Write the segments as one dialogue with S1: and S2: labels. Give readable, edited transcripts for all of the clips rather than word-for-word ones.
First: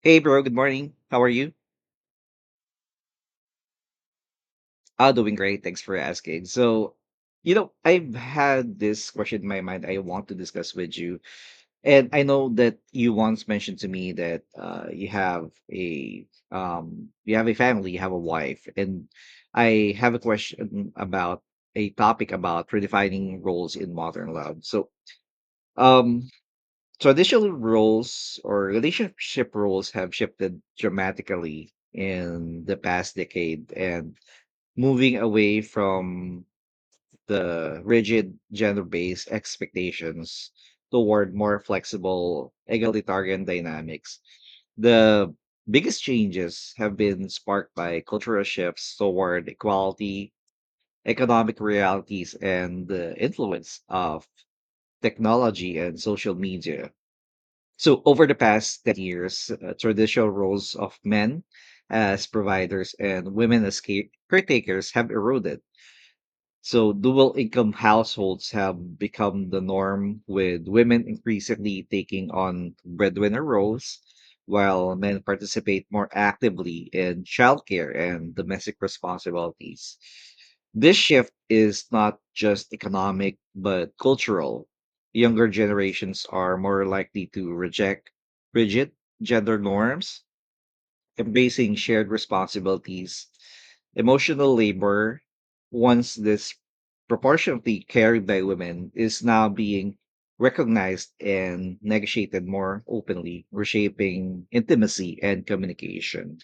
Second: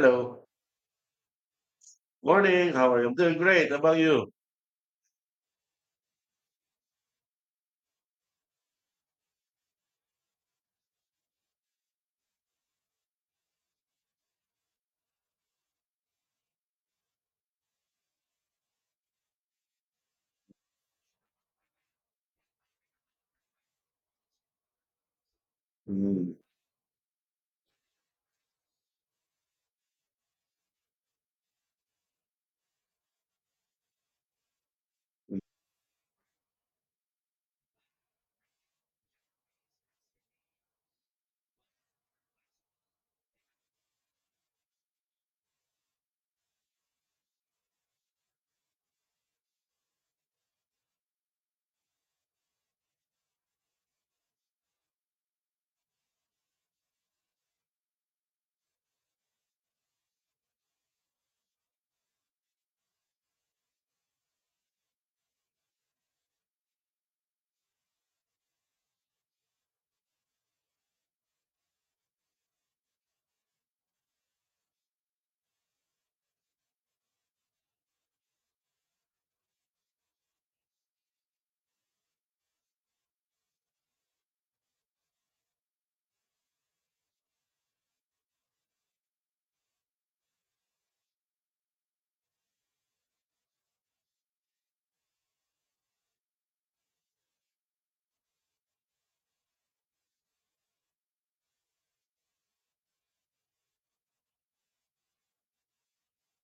S1: Hey bro, good morning. How are you?
S2: Morning. How are you? I'm doing great. How about you?
S1: I'm doing great. Thanks for asking. I've had this question in my mind I want to discuss with you. And I know that you once mentioned to me that you have a family, you have a wife, and I have a question about a topic about redefining roles in modern love. Um
S2: Mm.
S1: Traditional roles or relationship roles have shifted dramatically in the past decade and moving away from the rigid gender-based expectations toward more flexible egalitarian dynamics. The biggest changes have been sparked by cultural shifts toward equality, economic realities, and the influence of technology and social media. So, over the past 10 years, traditional roles of men as providers and women as caretakers have eroded, so dual income households have become the norm, with women increasingly taking on breadwinner roles, while men participate more actively in childcare and domestic responsibilities. This shift is not just economic, but cultural. Younger generations are more likely to reject rigid gender norms embracing shared responsibilities. Emotional labor, once disproportionately carried by women, is now being recognized and negotiated more openly, reshaping intimacy and communication.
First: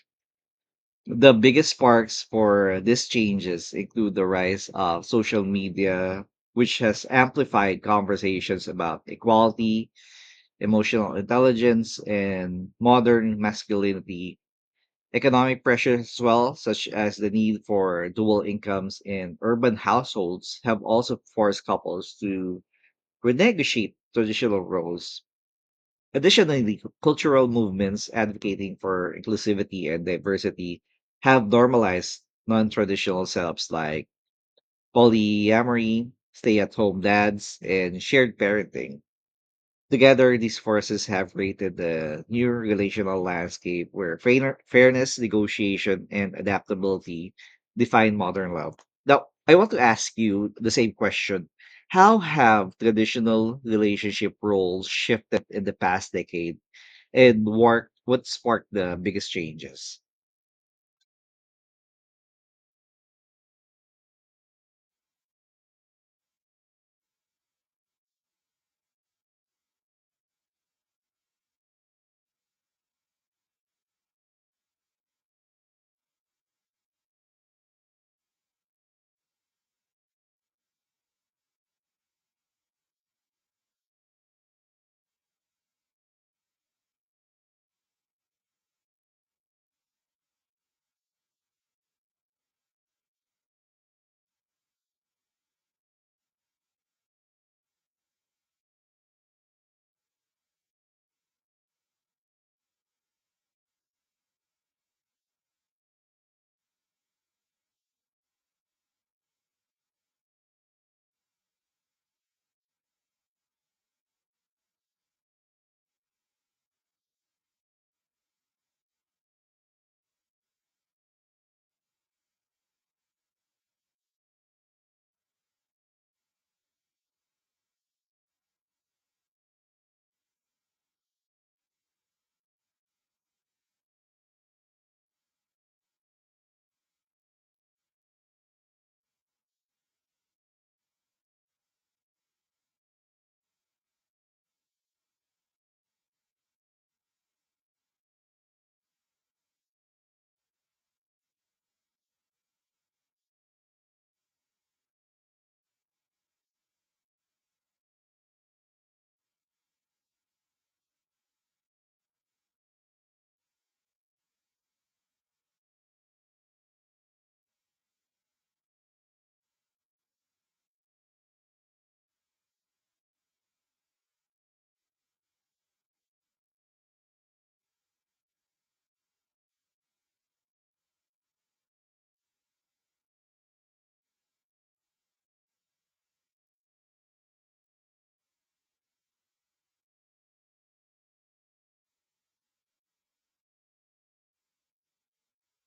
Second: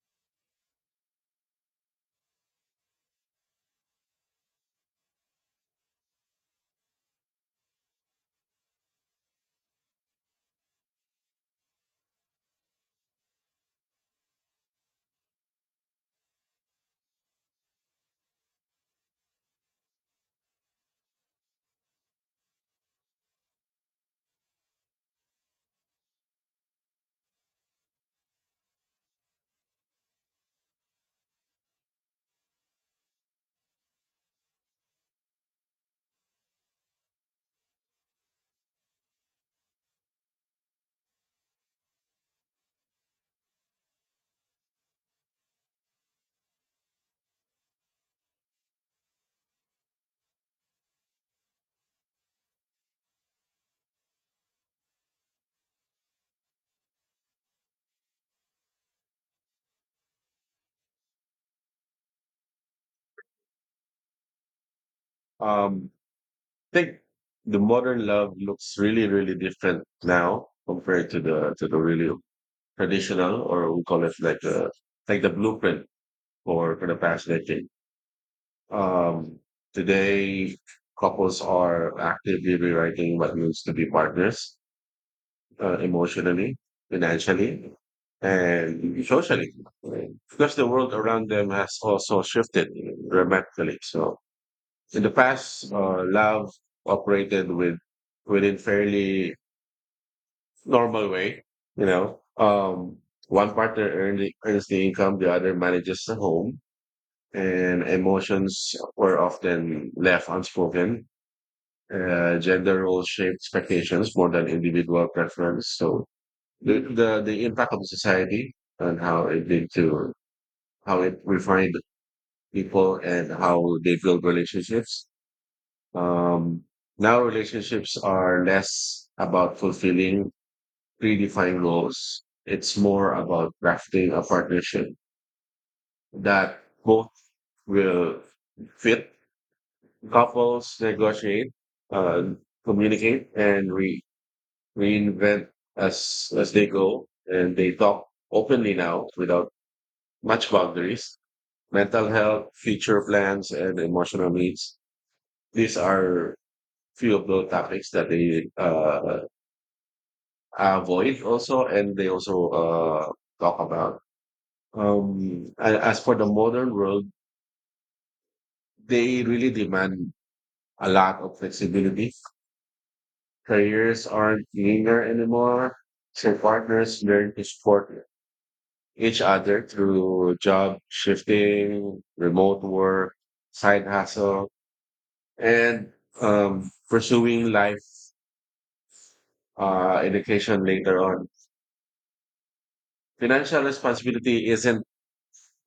S1: The biggest sparks for these changes include the rise of social media, which has amplified conversations about equality, emotional intelligence, and modern masculinity. Economic pressures as well, such as the need for dual incomes in urban households, have also forced couples to renegotiate traditional roles. Additionally, cultural movements advocating for inclusivity and diversity have normalized non traditional setups like polyamory, stay at home dads, and shared parenting. Together, these forces have created the new relational landscape where fairness, negotiation, and adaptability define modern love. Now, I want to ask you the same question. How have traditional relationship roles shifted in the past decade and what sparked the biggest changes?
S2: Um, I think the modern love looks really, really different now compared to the really traditional, or we call it like the blueprint for the past decade. Um, Today, couples are actively rewriting what means to be partners, emotionally, financially, and socially, because the world around them has also shifted dramatically. So in the past, love operated within fairly normal way. You know, um, One partner earns the income, the other manages the home, and emotions were often left unspoken. Gender roles shape expectations more than individual preference. So the impact of society and how it lead to how it refined people and how they build relationships. Um, Now relationships are less about fulfilling predefined goals. It's more about crafting a partnership that both will fit couples, negotiate, uh, communicate, and reinvent as they go. And they talk openly now without much boundaries, mental health, future plans, and emotional needs. These are few of the topics that they avoid also, and they also talk about. And as for the modern world, they really demand a lot of flexibility. Careers aren't linear anymore. So partners learn to support each other through job shifting, remote work, side hustle, and pursuing life education later on. Financial responsibility isn't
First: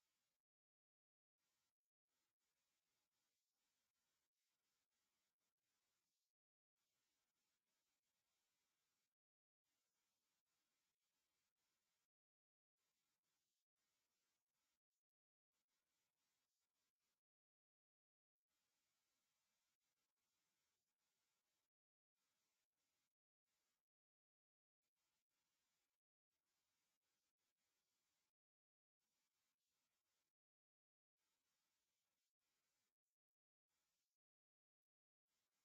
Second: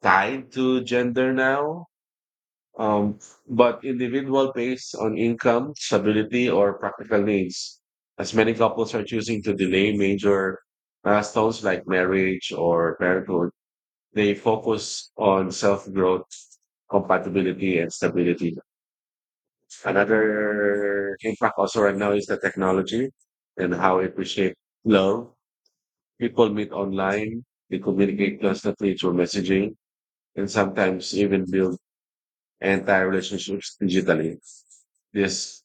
S2: tied to gender now, um, but individual based on income, stability, or practical needs. As many couples are choosing to delay major milestones like marriage or parenthood, they focus on self growth, compatibility, and stability. Another impact also right now is the technology and how it reshape love. People meet online, they communicate constantly through messaging, and sometimes even build entire relationships digitally. This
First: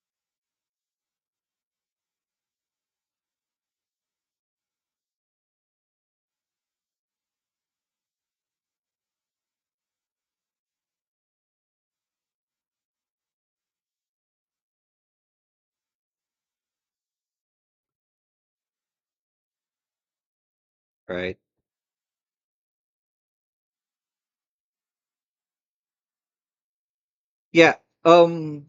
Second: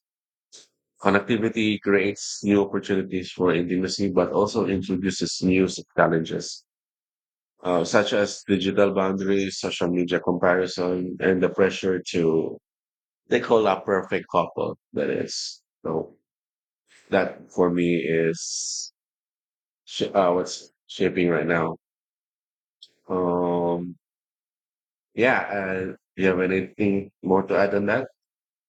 S2: connectivity creates new opportunities for intimacy, but also introduces new challenges, such as digital boundaries, social media comparison, and the pressure to they call a perfect couple. That is, so that for me is what's shaping
S1: Right?
S2: right now. Um, yeah, and do you have anything more to
S1: Yeah.
S2: add on that?
S1: Um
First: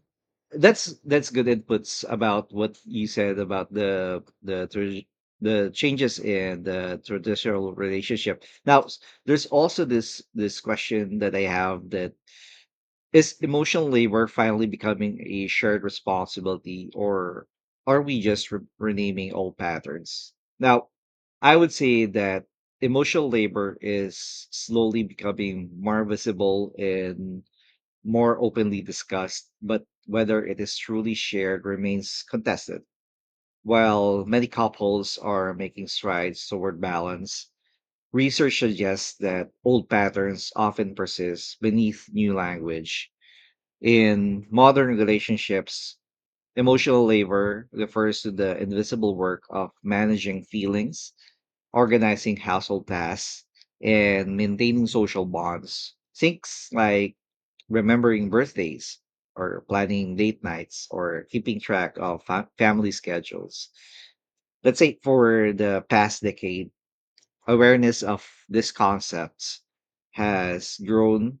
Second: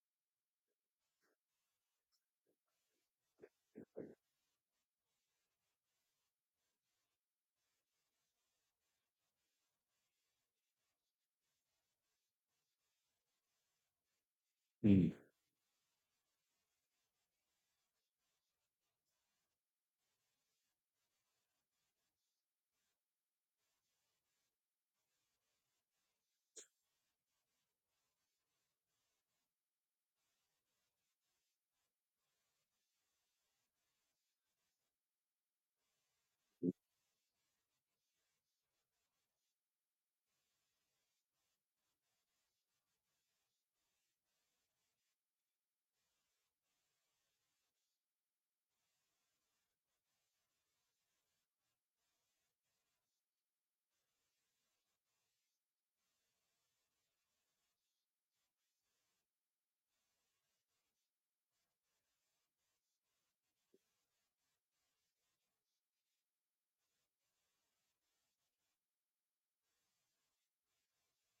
S1: that's good inputs about what you said about the changes in the traditional relationship. Now, there's also this question that I have that is emotional labor finally
S2: Mm,
S1: becoming a shared responsibility, or are we just renaming old patterns? Now, I would say that emotional labor is slowly becoming more visible in more openly discussed, but whether it is truly shared remains contested. While many couples are making strides toward balance, research suggests that old patterns often persist beneath new language. In modern relationships, emotional labor refers to the invisible work of managing feelings, organizing household tasks, and maintaining social bonds. Things like remembering birthdays or planning date nights or keeping track of family schedules. Let's say for the past decade, awareness of these concepts has grown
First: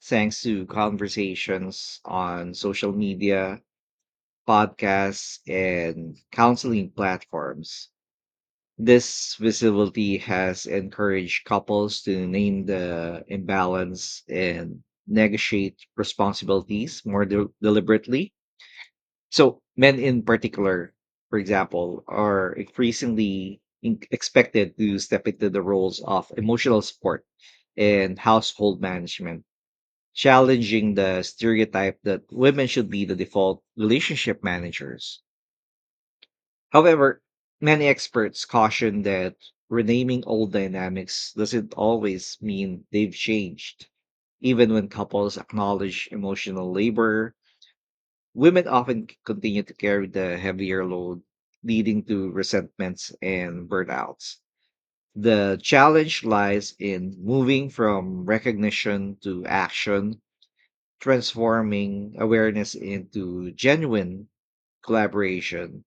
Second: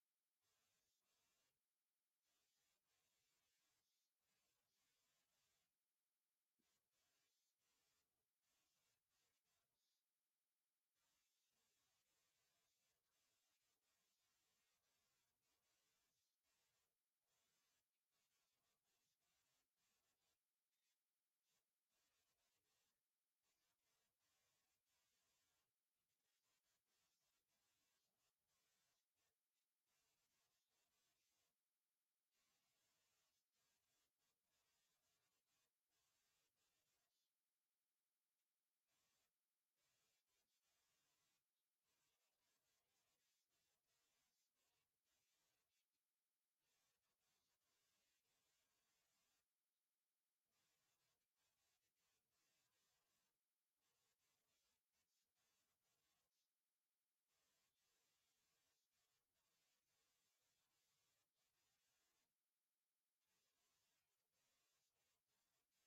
S1: thanks to conversations on social media, podcasts, and counseling platforms. This visibility has encouraged couples to name the imbalance and negotiate responsibilities more deliberately. So, men in particular, for example, are increasingly expected to step into the roles of emotional support and household management, challenging the stereotype that women should be the default relationship managers. However, many experts caution that renaming old dynamics doesn't always mean they've changed. Even when couples acknowledge emotional labor, women often continue to carry the heavier load, leading to resentments and burnouts. The challenge lies in moving from recognition to action, transforming awareness into genuine collaboration.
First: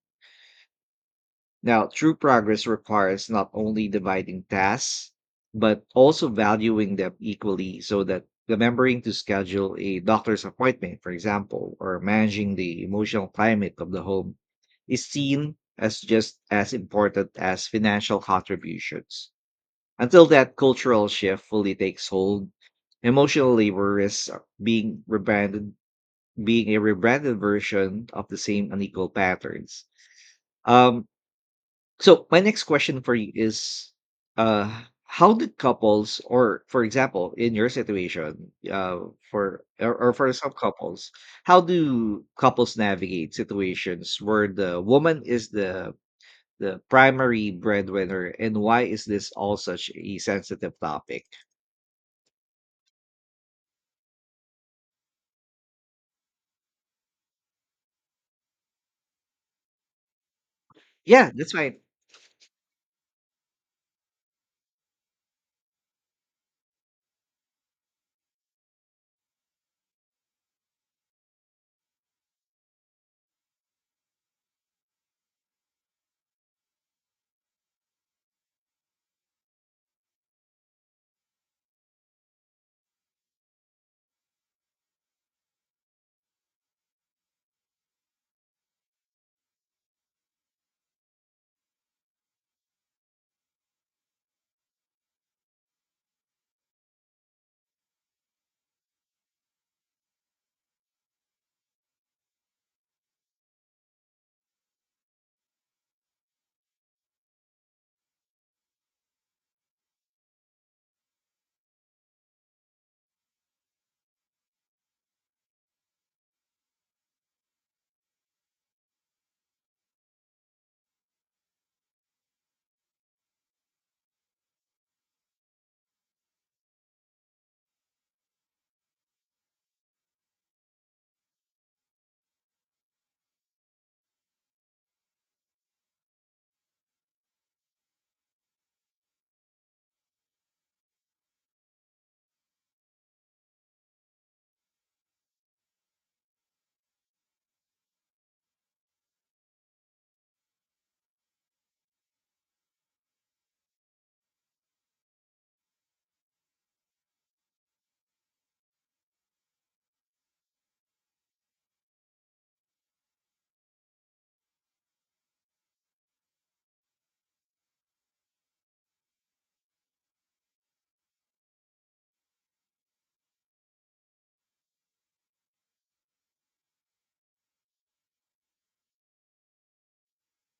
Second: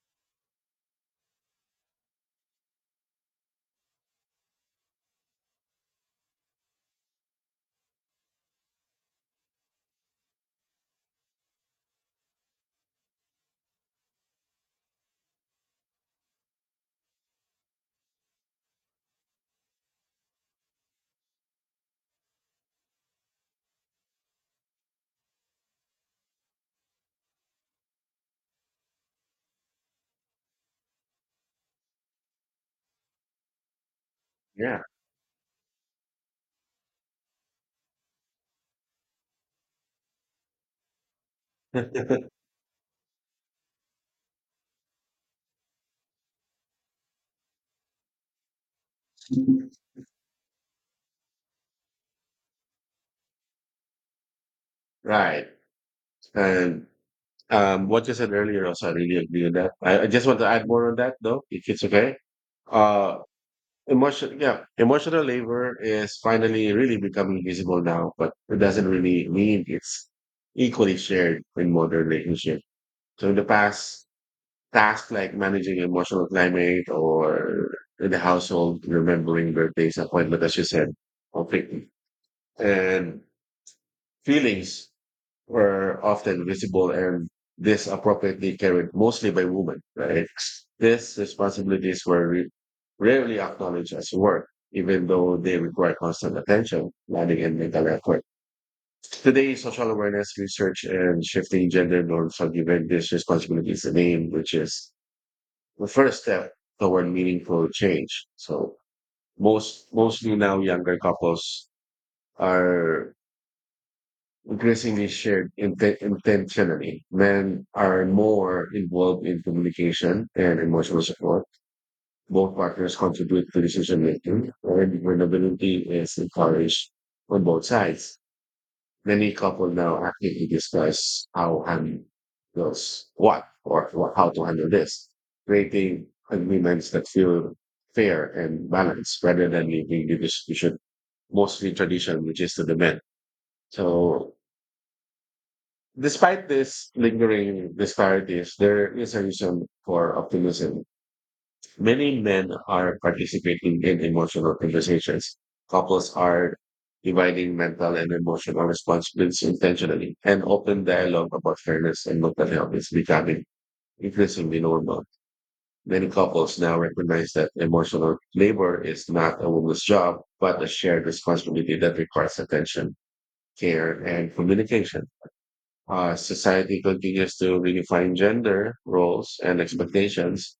S1: Now, true progress requires not only dividing tasks, but also valuing them equally so that remembering to schedule a doctor's appointment, for example, or managing the emotional climate of the home is seen as just as important as financial contributions. Until that cultural shift fully takes hold, emotional labor risks being rebranded, being a rebranded version of the same unequal patterns. Um, so my next question for you is uh
S2: yeah,
S1: how did couples or for example in your situation for or for some couples, how do couples navigate situations where the woman is the primary breadwinner and why is this all such a sensitive topic?
S2: right. And what you said earlier also, I really agree with that. I just want to add more on that
S1: Yeah,
S2: though,
S1: that's
S2: if
S1: fine.
S2: it's okay. Uh, yeah, emotional labor is finally really becoming visible now, but it doesn't really mean it's equally shared in modern relationship. So in the past, tasks like managing emotional climate or in the household, remembering birthdays, appointment, as you said, conflict and feelings were often visible and this appropriately carried mostly by women, right? These responsibilities were rarely acknowledged as work, even though they require constant attention, planning, and mental effort. Today, social awareness research and shifting gender norms have given these responsibilities a name, which is the first step toward meaningful change. So mostly now younger couples are increasingly shared intentionally. Men are more involved in communication and emotional support. Both partners contribute to decision making, and vulnerability is encouraged on both sides. Many couples now actively discuss how handle those what or how to handle this, creating agreements that feel fair and balanced rather than leaving the distribution mostly tradition, which is to the men. So despite this lingering disparities, there is a reason for optimism. Many men are participating in emotional conversations. Couples are dividing mental and emotional responsibilities intentionally, and open dialogue about fairness and mental health is becoming increasingly normal. Many couples now recognize that emotional labor is not a woman's job, but a shared responsibility that requires attention, care, and communication. Society continues to redefine gender roles and expectations.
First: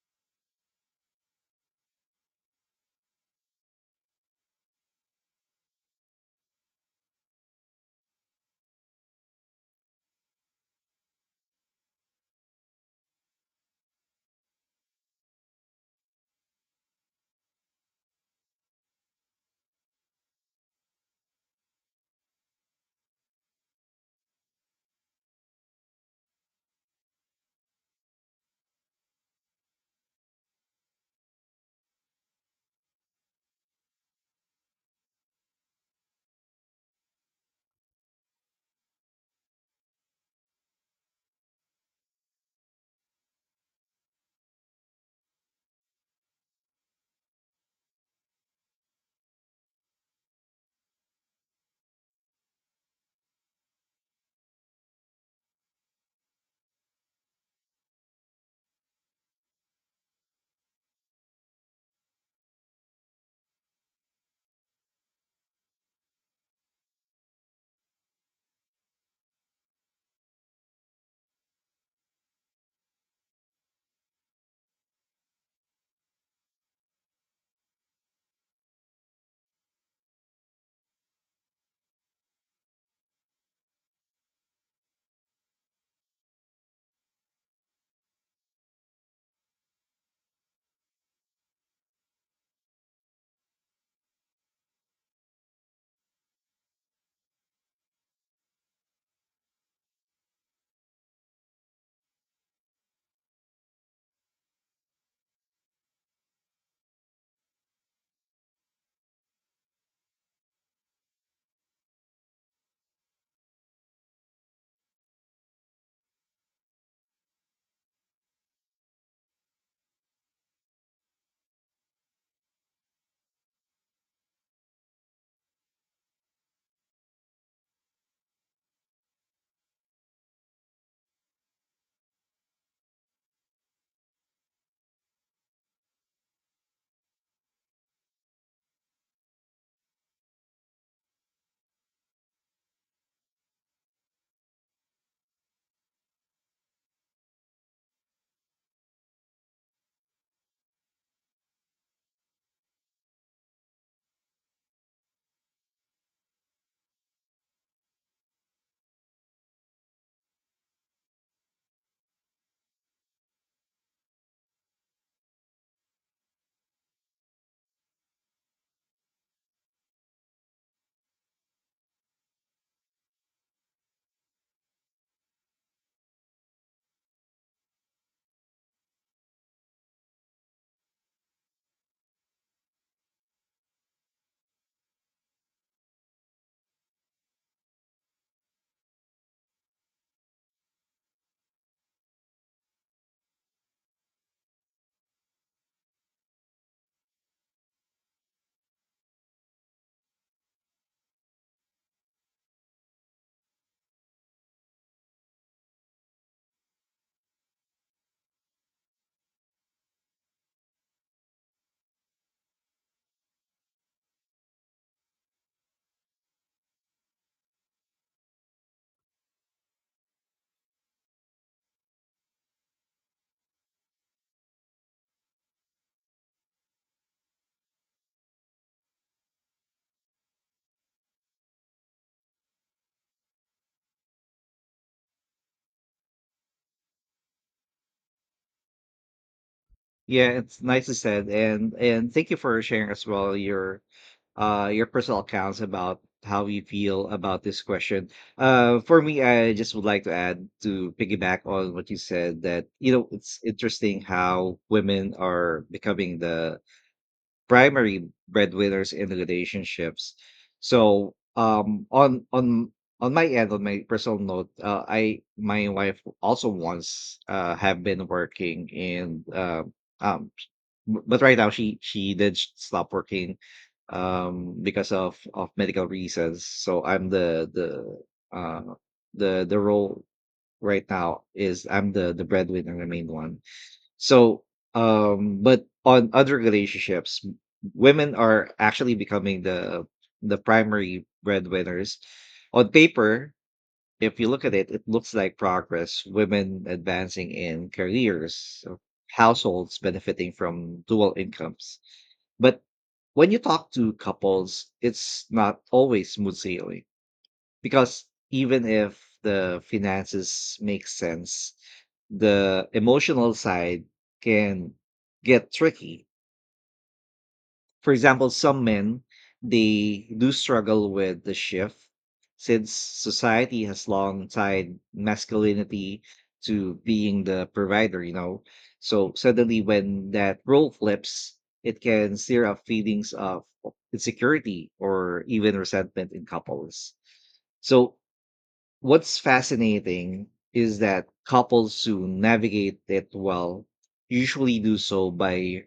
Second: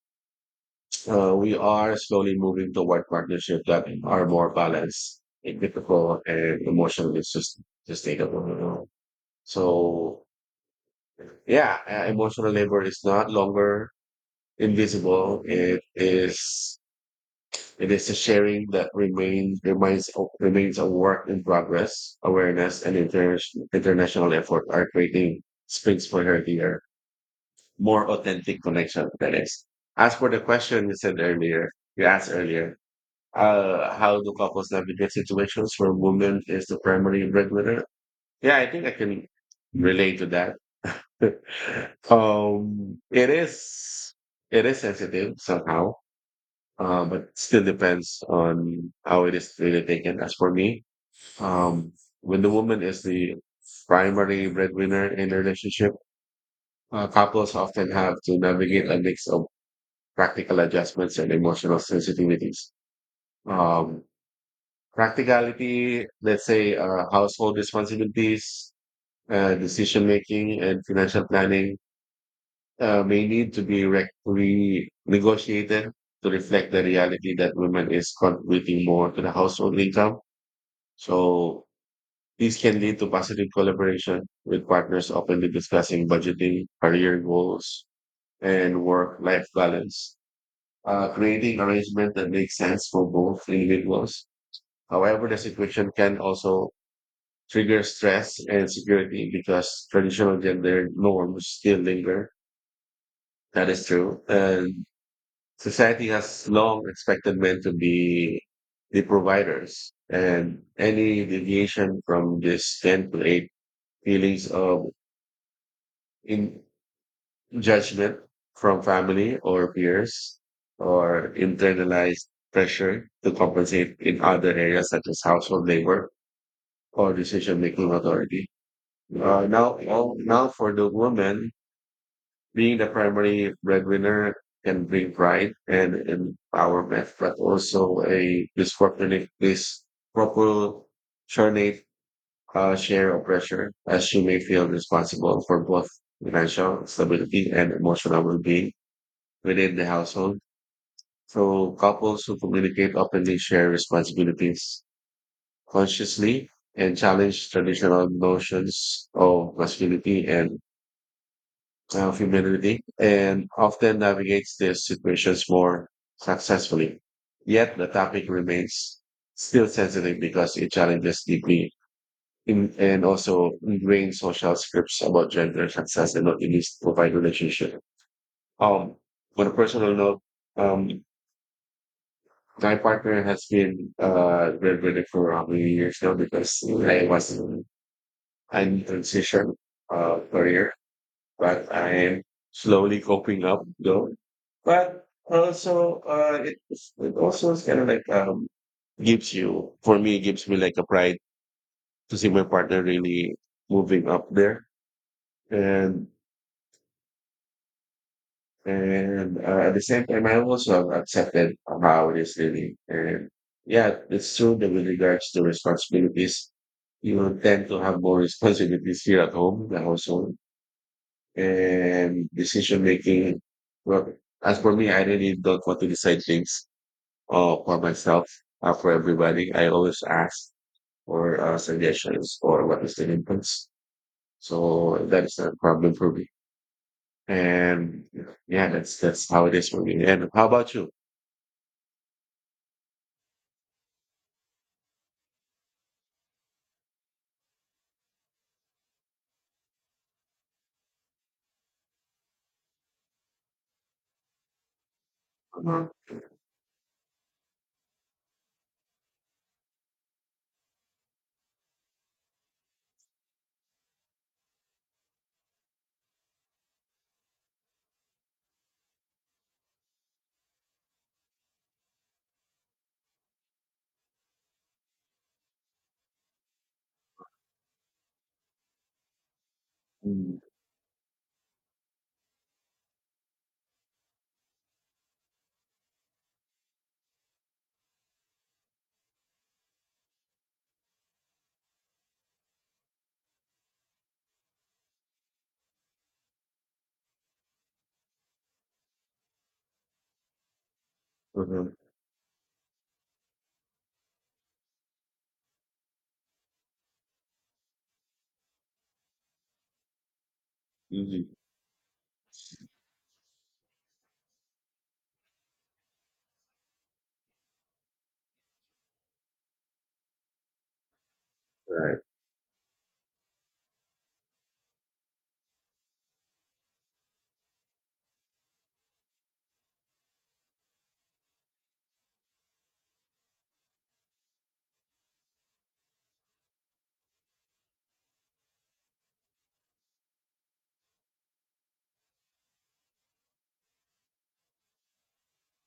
S2: We are slowly moving toward partnerships that are more balanced, equitable, and emotionally sustainable. You know? So, yeah, emotional labor is not longer invisible. It is a sharing that remains a work in progress. Awareness and international effort are creating springs for healthier, more authentic connection. That is. As for the question you said earlier, you asked earlier, how do couples navigate situations where woman is the primary breadwinner. Yeah, I think I can relate to that. um, it is it is sensitive somehow, but still depends on how it is really taken. As for me, um, when the woman is the primary breadwinner in a relationship, couples often have to navigate a mix of practical adjustments and emotional sensitivities. Um, Practicality, let's say household responsibilities, decision making, and financial planning may need to be renegotiated to reflect the reality that women is contributing more to the household income. So these can lead to positive collaboration with partners openly discussing budgeting, career goals, and work-life balance, creating arrangement that makes sense for both individuals. However, the situation can also trigger stress and security because traditional gender norms still linger. That is true. And society has long expected men to be the providers. And any deviation from this can create feelings of in judgment from family or peers or internalized pressure to compensate in other areas such as household labor or decision making authority. Now, well, now for the woman, being the primary breadwinner can bring pride and empowerment, but also a disproportionate share of pressure, as she may feel responsible for both financial stability and emotional well-being within the household. So couples who communicate openly share responsibilities consciously and challenge traditional notions of masculinity and of humanity and often navigates these situations more successfully. Yet the topic remains still sensitive because it challenges deeply and also ingrained social scripts about gender, success, and not least provide relationship. Um, on a personal note, um, my partner has been graduated for how many years now because I was in transition career, but I am slowly coping up though. But also, it also is kind of like, gives you, for me, it gives me like a pride to see my partner really moving up there. And and at the same time, I also have accepted how it is really. And yeah, it's true that with regards to responsibilities, you tend to have more responsibilities here at home, in the household and decision making. Well, as for me, I really don't want to decide things for myself, for everybody. I always ask for suggestions or what is the inputs. So that is not a problem for me. And yeah, that's how it is for me.
S1: Yeah,
S2: And how
S1: it's
S2: about you?
S1: nicely said, and thank you for sharing as well your personal accounts about how you feel about this question. For me, I just would like to add to piggyback on what you said that, you know, it's interesting how women are
S2: Mhm.
S1: becoming the primary breadwinners in relationships. So on my end, on my personal note, I my wife also once have been working in um B but right now, she did s stop working, because of medical reasons. So I'm uh the role
S2: Mm,
S1: right now is I'm the breadwinner, the main one. So, but on other relationships, women are actually becoming the primary breadwinners. On paper, if you look at it, it looks like progress, women advancing in careers, households benefiting from dual
S2: mhm,
S1: incomes. But when you talk to couples, it's not always smooth sailing because even if the finances make
S2: mhm.
S1: sense, the emotional side can get tricky. For example, some men, they do struggle with the shift
S2: Right,
S1: since society has long tied masculinity to being the provider, you know. So suddenly when that role flips, it can stir up feelings of insecurity or even resentment in couples. So what's fascinating is that couples who navigate it well usually do so by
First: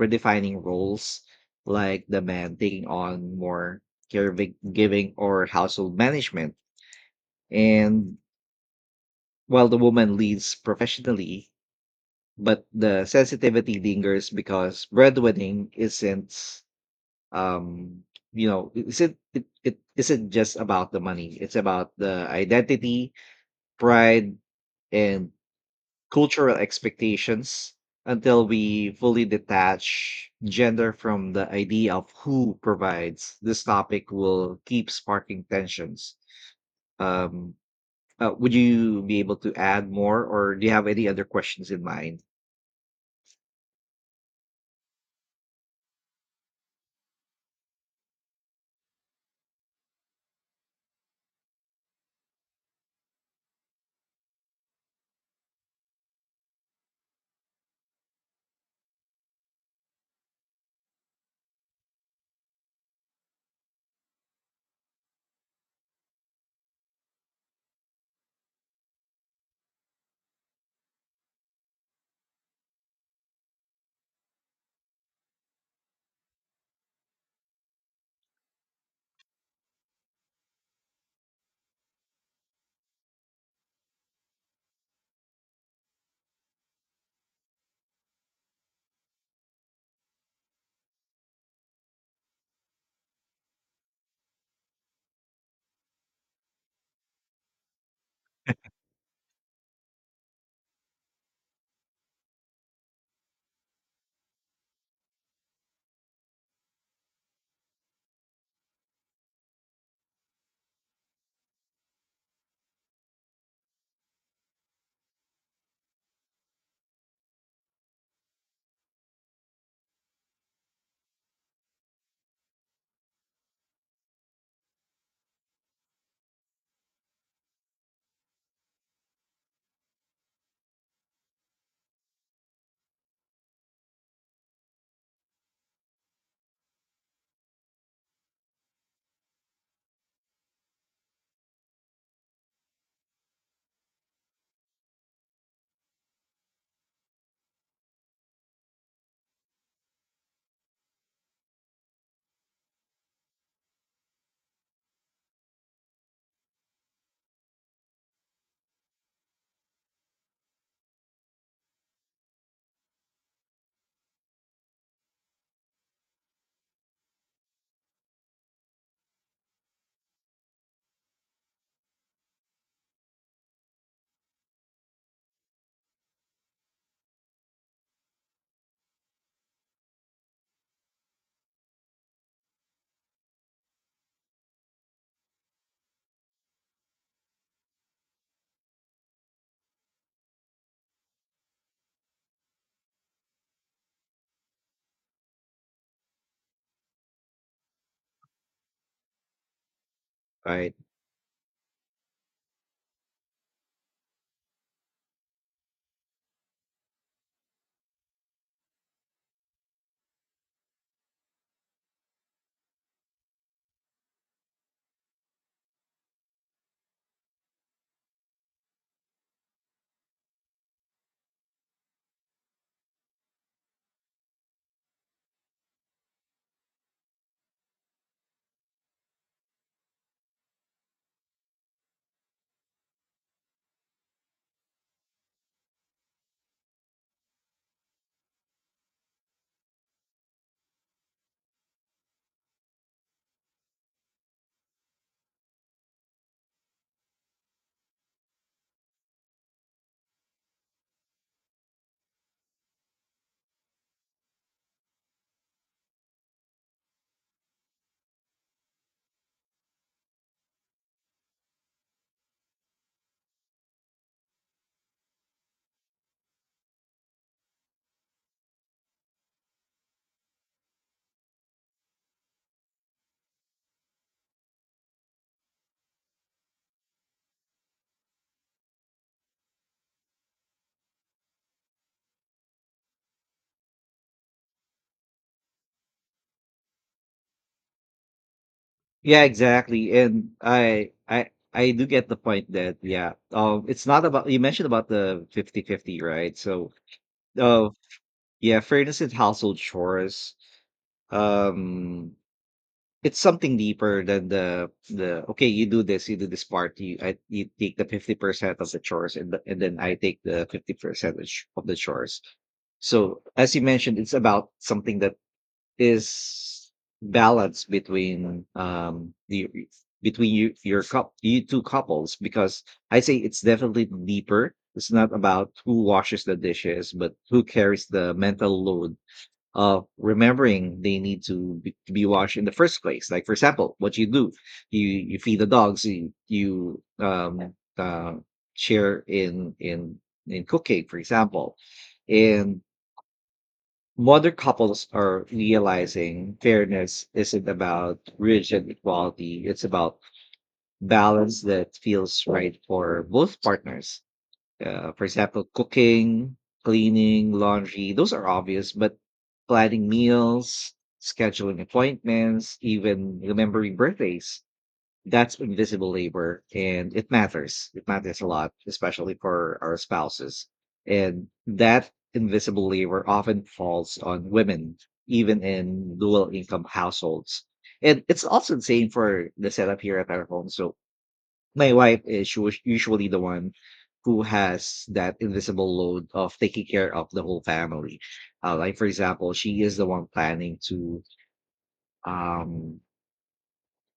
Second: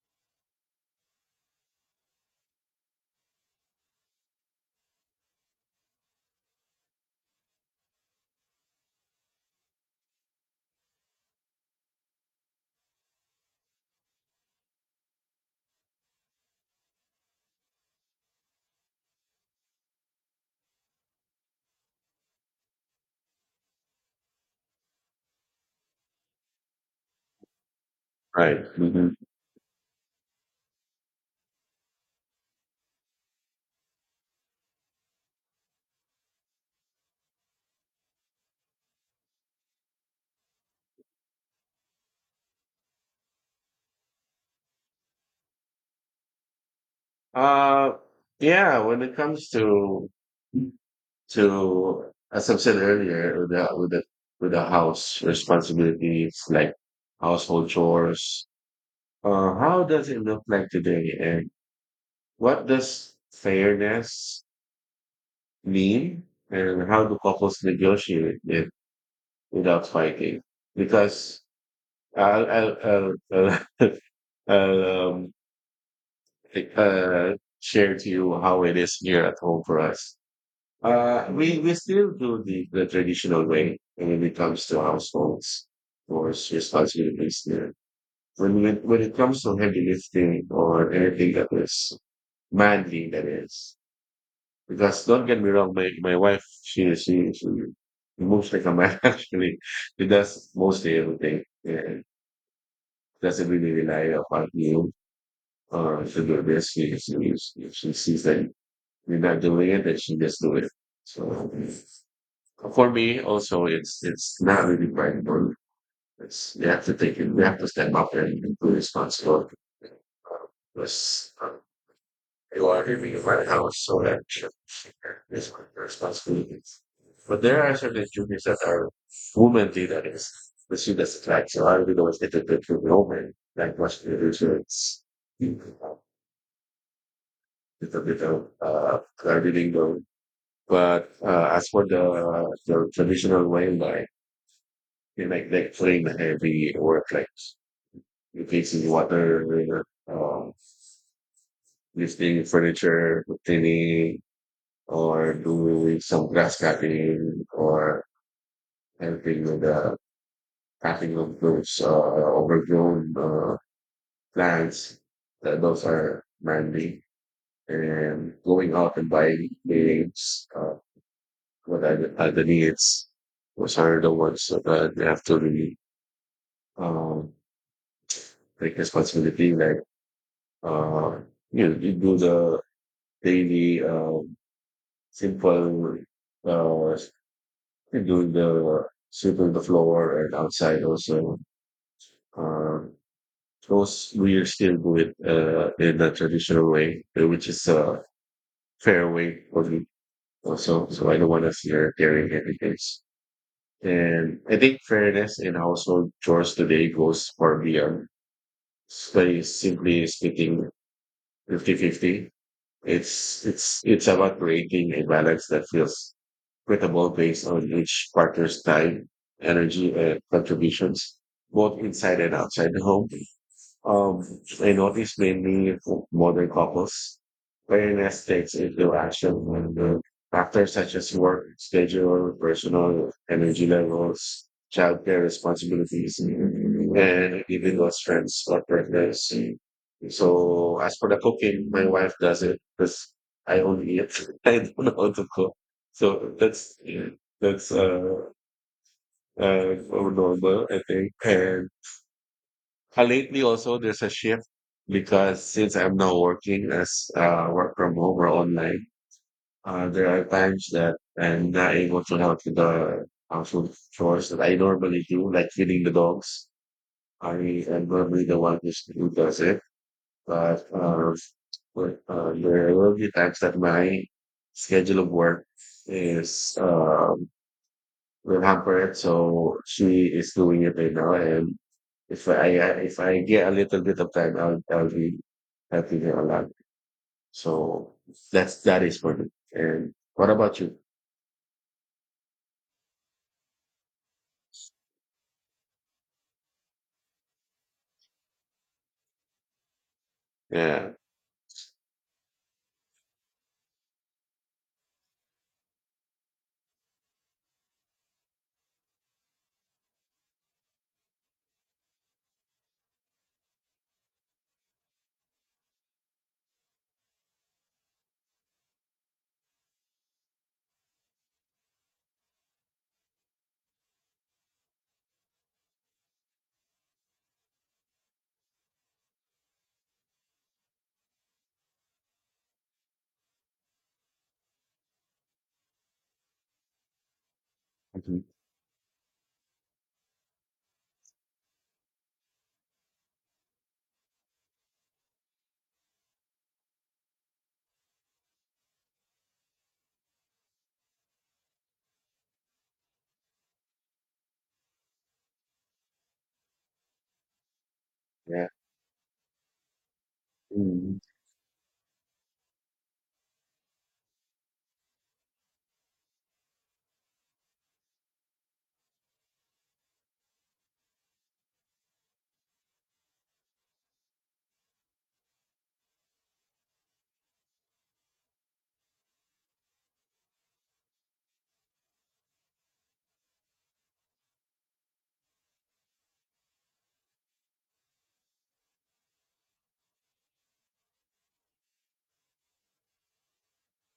S1: redefining roles, like the man taking on more caregiving giving or household management, and while the woman leads professionally, but the sensitivity lingers because breadwinning isn't um you know isn't it, it isn't just about the money, it's about the identity, pride, and cultural expectations until
S2: right.
S1: we
S2: Mhm.
S1: fully detach gender from the idea of who provides. This topic will keep sparking tensions. Um, would you be able to add more, or do you have any other questions in mind?
S2: Uh, yeah. When it comes to So as I've said earlier, with the house responsibilities like household chores, how does it look like today, and what does fairness mean, and how do couples negotiate it without fighting? Because I'll I'll, I'll, I'll I'll uh, share to you how it is here at home for us. We still do the traditional way when it comes to households or responsibilities there. When it comes to heavy lifting or anything that is manly, that is, because don't get me wrong, my wife, she moves like a man, actually. She does mostly everything and doesn't really rely upon you or to do this. She sees that you're not doing it, then she just do it. So. For me, also, it's not really quite important. It's you have to take it. You have to step up and be responsible. Because you are living in my house, so is my responsibility. But there are certain duties that are women do that is the she that's like so I really always get the bit from the woman like much to do so it's a bit of reading though. But as for the traditional way, like you like playing heavy workplace, replacing water, um, lifting furniture, cleaning, or doing some grass cutting, or helping with the cutting of those overgrown plants. That those are manly and going out and buying things. What are are the needs? Those are the ones that they have to really um, take responsibility. Like. Uh, you do the daily simple, uh, you do the sweeping the floor and outside also. Uh, those we still do it in the traditional way, which is a fair way for me
S1: Right.
S2: also. So I don't want to see her tearing everything. And I think fairness in household chores today goes far beyond, by simply splitting fifty-fifty. It's about creating a balance that feels equitable based on each partner's time, energy, and contributions, both inside and outside the home. I noticed mainly for modern couples, fairness takes into action when the factors such as work schedule, personal energy levels, childcare responsibilities, and even those friends or partners. So as for the cooking, my wife does it because I only eat. I don't know how to cook. So that's yeah, that's normal, I think, and lately, also, there's a shift because since I'm now working as work from home or online, there are times that I'm not able to help with the household chores that I normally do, like feeding the dogs. I am normally the one who does it. But uh, but there will be times that my schedule of work is will hamper it. So she is doing it right now, and if I get a little bit of time, I'll be helping her a lot. So that is for
S1: Yeah,
S2: me.
S1: exactly.
S2: And
S1: And
S2: what about you?
S1: I do get the point that, yeah, um, it's not about, you mentioned about the 50-50, right? So oh yeah, fairness in household chores.
S2: Yeah.
S1: Um it's something deeper than the okay, you do this part, you take the 50% of the chores and the, and then I take the 50% of of the chores. So as you mentioned, it's about something that is balance between the between you, your cup you two couples, because I say it's definitely deeper. It's not about who washes the dishes, but who carries the mental load of remembering they need to be washed in the first place. Like for example, what you do, you feed the dogs, you
S2: Mhm.
S1: share in cooking, for example. And modern couples are realizing fairness isn't about rigid equality, it's about balance that feels right for both partners. For example, cooking, cleaning, laundry, those are
S2: Yeah.
S1: obvious, but planning meals,
S2: Mhm.
S1: scheduling appointments, even remembering birthdays, that's invisible labor, and it matters, it matters a lot, especially for our spouses. And that invisible labor often falls on women even in dual income households, and it's also the same for the setup here at our home. So my wife is usually the one who has that invisible load of taking care of the whole family. Uh, like for example, she is the one planning to um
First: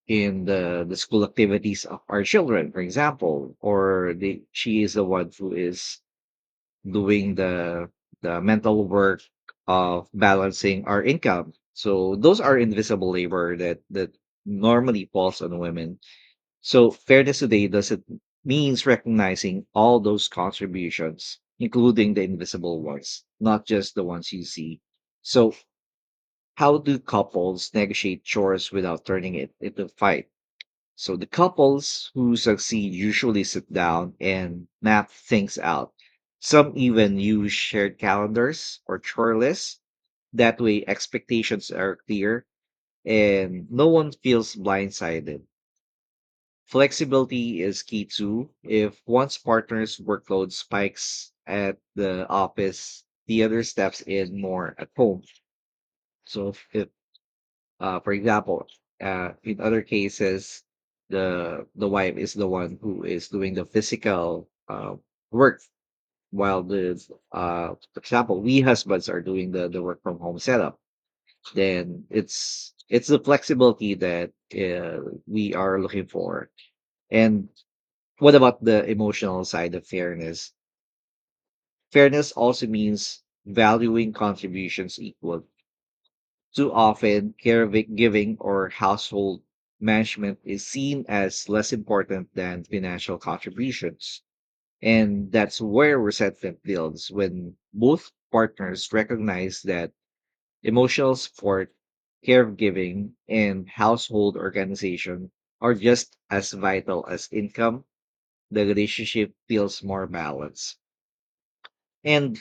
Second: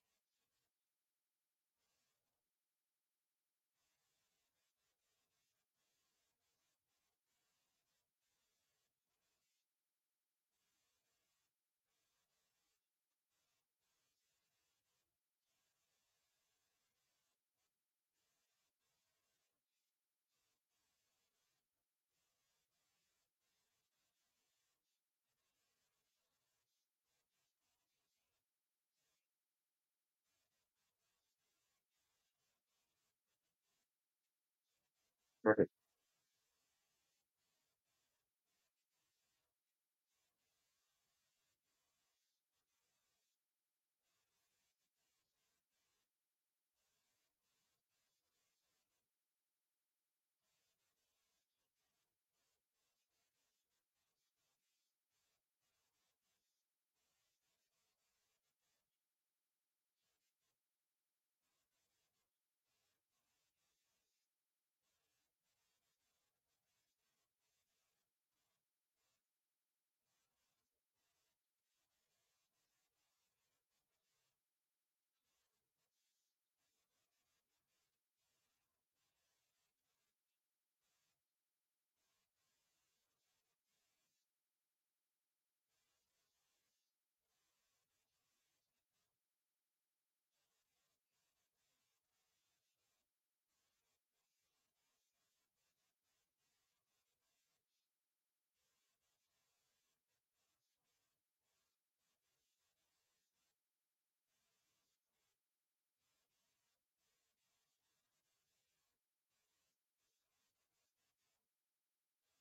S1: in the school activities of our children, for example, or the she is the one who is doing the mental work of balancing our income. So those are invisible labor that normally falls on women. So fairness today doesn't means recognizing all those contributions including the invisible ones, not just the ones you see. So how do couples negotiate chores without turning it into a fight? So the couples who succeed usually sit down and map things
S2: Perfect.
S1: out. Some even use shared calendars or chore lists. That way, expectations are clear and no one feels blindsided. Flexibility is key too. If one's partner's workload spikes at the office, the other steps in more at home. So if for example, in other cases, the wife is the one who is doing the physical work, while the for example, we husbands are doing the work from home setup. Then it's the flexibility that we are looking for. And what about the emotional side of fairness? Fairness also means valuing contributions equally. Too often, giving or household management is seen as less important than financial contributions. And that's where resentment builds. When both partners recognize that emotional support, caregiving, and household organization are just as vital as income, the relationship feels more balanced. And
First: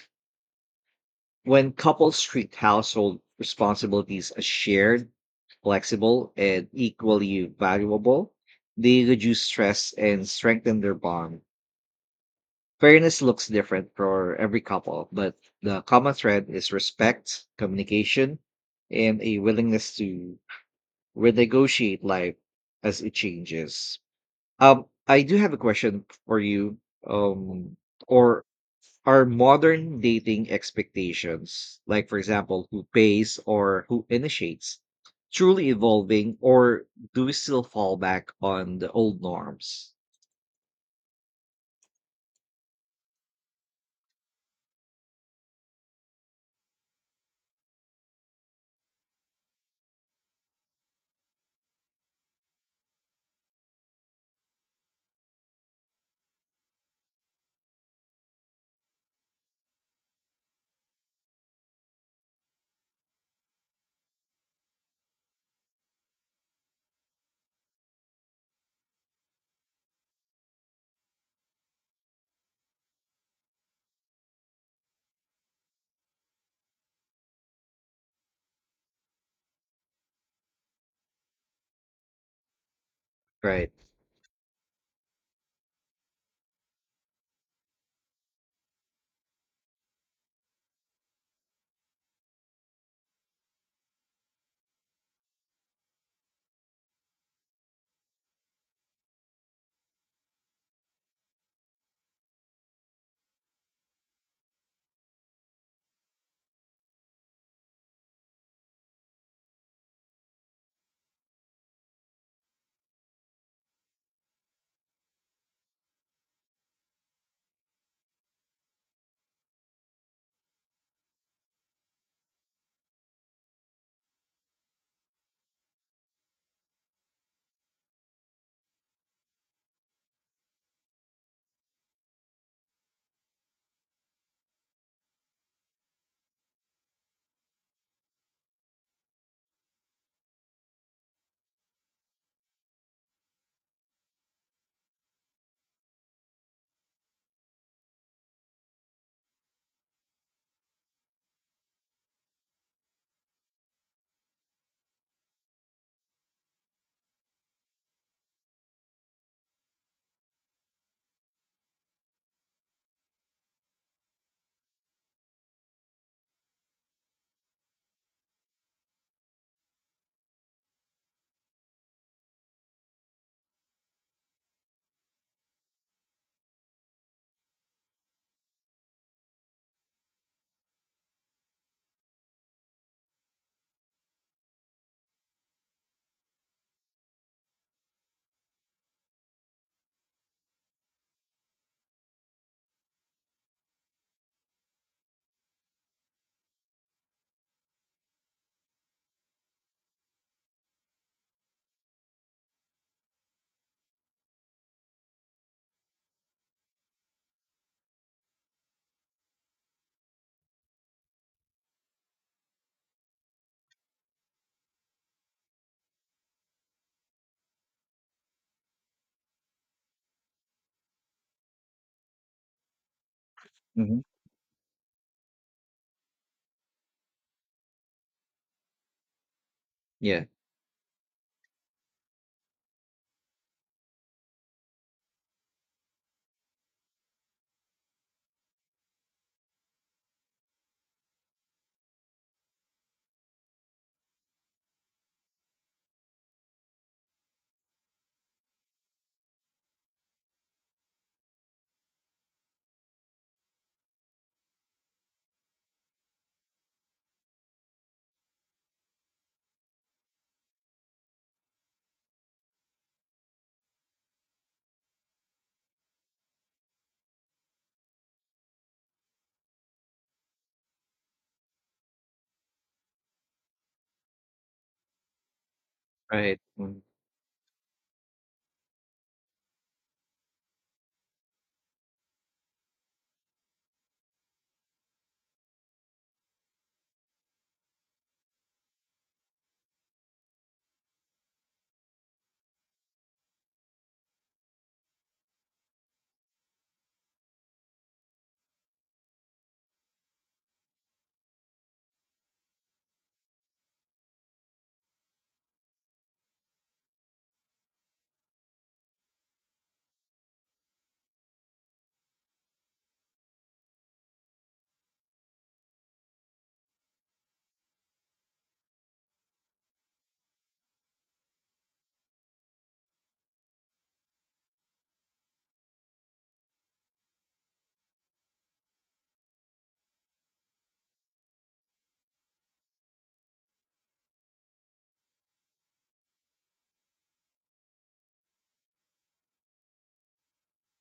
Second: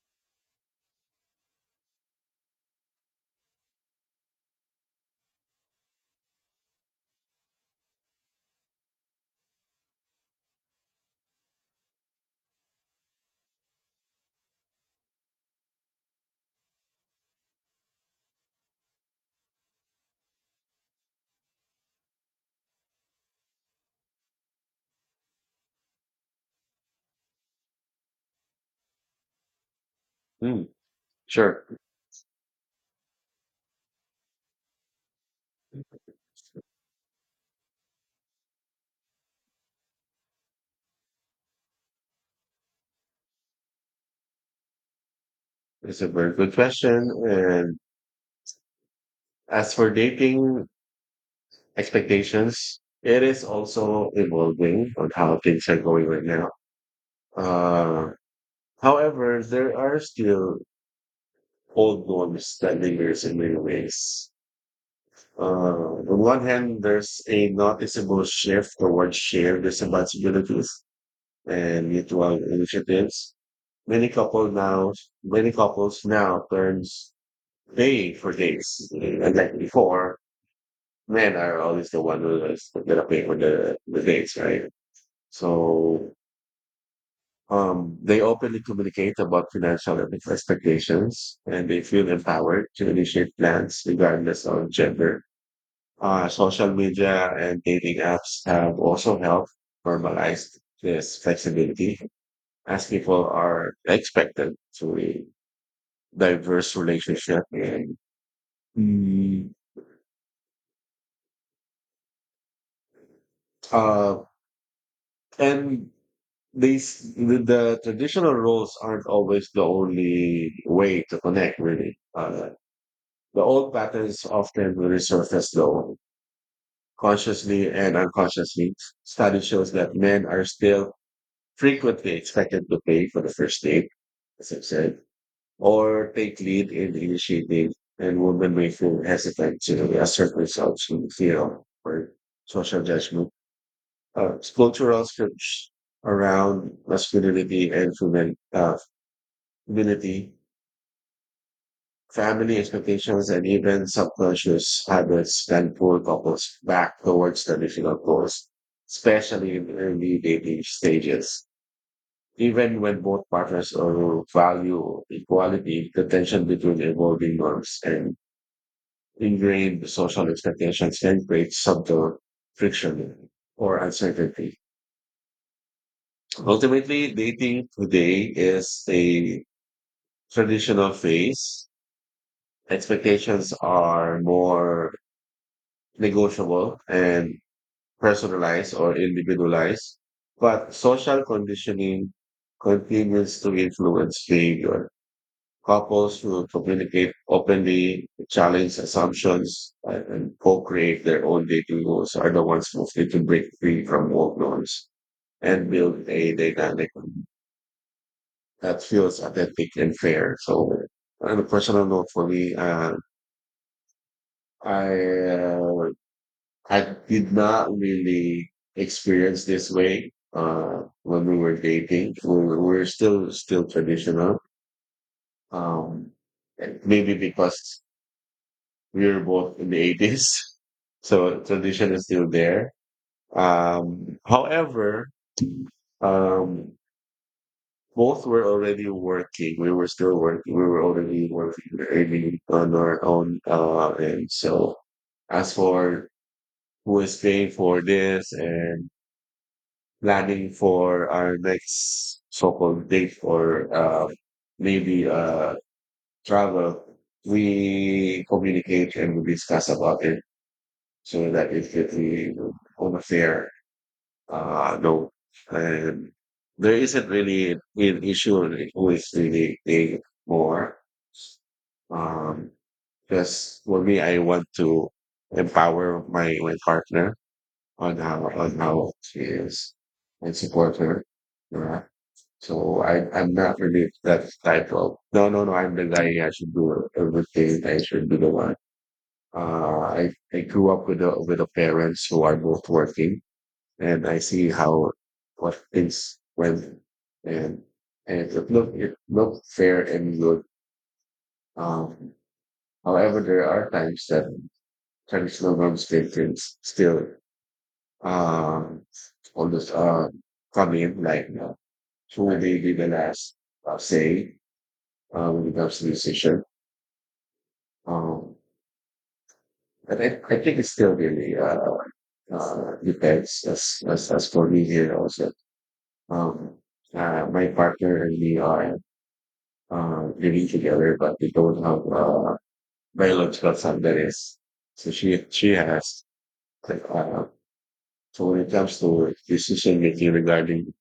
S1: when couples treat household responsibilities as shared, flexible, and equally valuable, they reduce stress and strengthen their bond. Fairness looks different for every couple, but the common thread is respect, communication, and a willingness to renegotiate life as it changes. I do have a question for you, um, or are modern dating
S2: Mm. Sure.
S1: expectations, like for example, who pays or who initiates, truly evolving, or do we still fall back on the old norms?
S2: It's a very good question. And as for dating expectations, it is also evolving on how things are going right now. Uh, however, there are still old norms that lingers in many ways. On one hand, there's a noticeable shift towards shared responsibilities and mutual initiatives. Many couple now, many couples now turns pay for dates. And like before, men are always the one who is gonna pay for
S1: Right.
S2: the dates, right? So they openly communicate about financial expectations and they feel empowered to initiate plans regardless of gender. Social media and dating apps have also helped normalize this flexibility as people are expected to a diverse relationship, mm, uh, and these the traditional roles aren't always the only way to connect really. The old patterns often resurface, though consciously and unconsciously. Study shows that men are still frequently expected to pay for the first date, as I've said, or take lead in initiating, and women may feel hesitant to assert themselves in fear of or social judgment. Cultural scripts around masculinity and femininity, family expectations, and even subconscious habits can pull couples back towards traditional goals, especially in early dating stages. Even when both partners value equality, the tension between evolving norms and ingrained social expectations can create subtle friction or uncertainty. Ultimately, dating today is a traditional phase. Expectations are more negotiable and personalized or individualized, but social conditioning continues to influence behavior. Couples who communicate openly, challenge assumptions, and co-create their own dating goals are the ones mostly to break free from old norms and build a dynamic that feels authentic and fair. So on a personal note for me, I uh, I did not really experience this way when we were dating. We were still
S1: Hmm.
S2: traditional. Um, and maybe because we were both in the
S1: Yeah.
S2: 80s. So tradition is still there. However, um, both were already working. We were still working. We were already working, earning on our own. And so, as for who is paying for this and planning for our next so-called date or maybe travel, we communicate and we discuss about it so that it could be over there. No, and there isn't really an issue with the thing more. Um, because for me, I want to empower my
S1: Right.
S2: my
S1: Mm.
S2: partner on how she is and support her. Yeah. So I'm not really that type of no, no, no. I'm the guy. I should do everything. I should be the one. Uh, I I grew up with a parents who are both working, and I see how what things went, and and it looked fair and good. Um, however, there are times that traditional norms still can still um almost come in like who may be the last say when it comes to decision. Um, but I think it's still really depends. As for me here also, um, my partner and me are living together, but we don't have biological son that is. So she has like, so when it comes to decision making regarding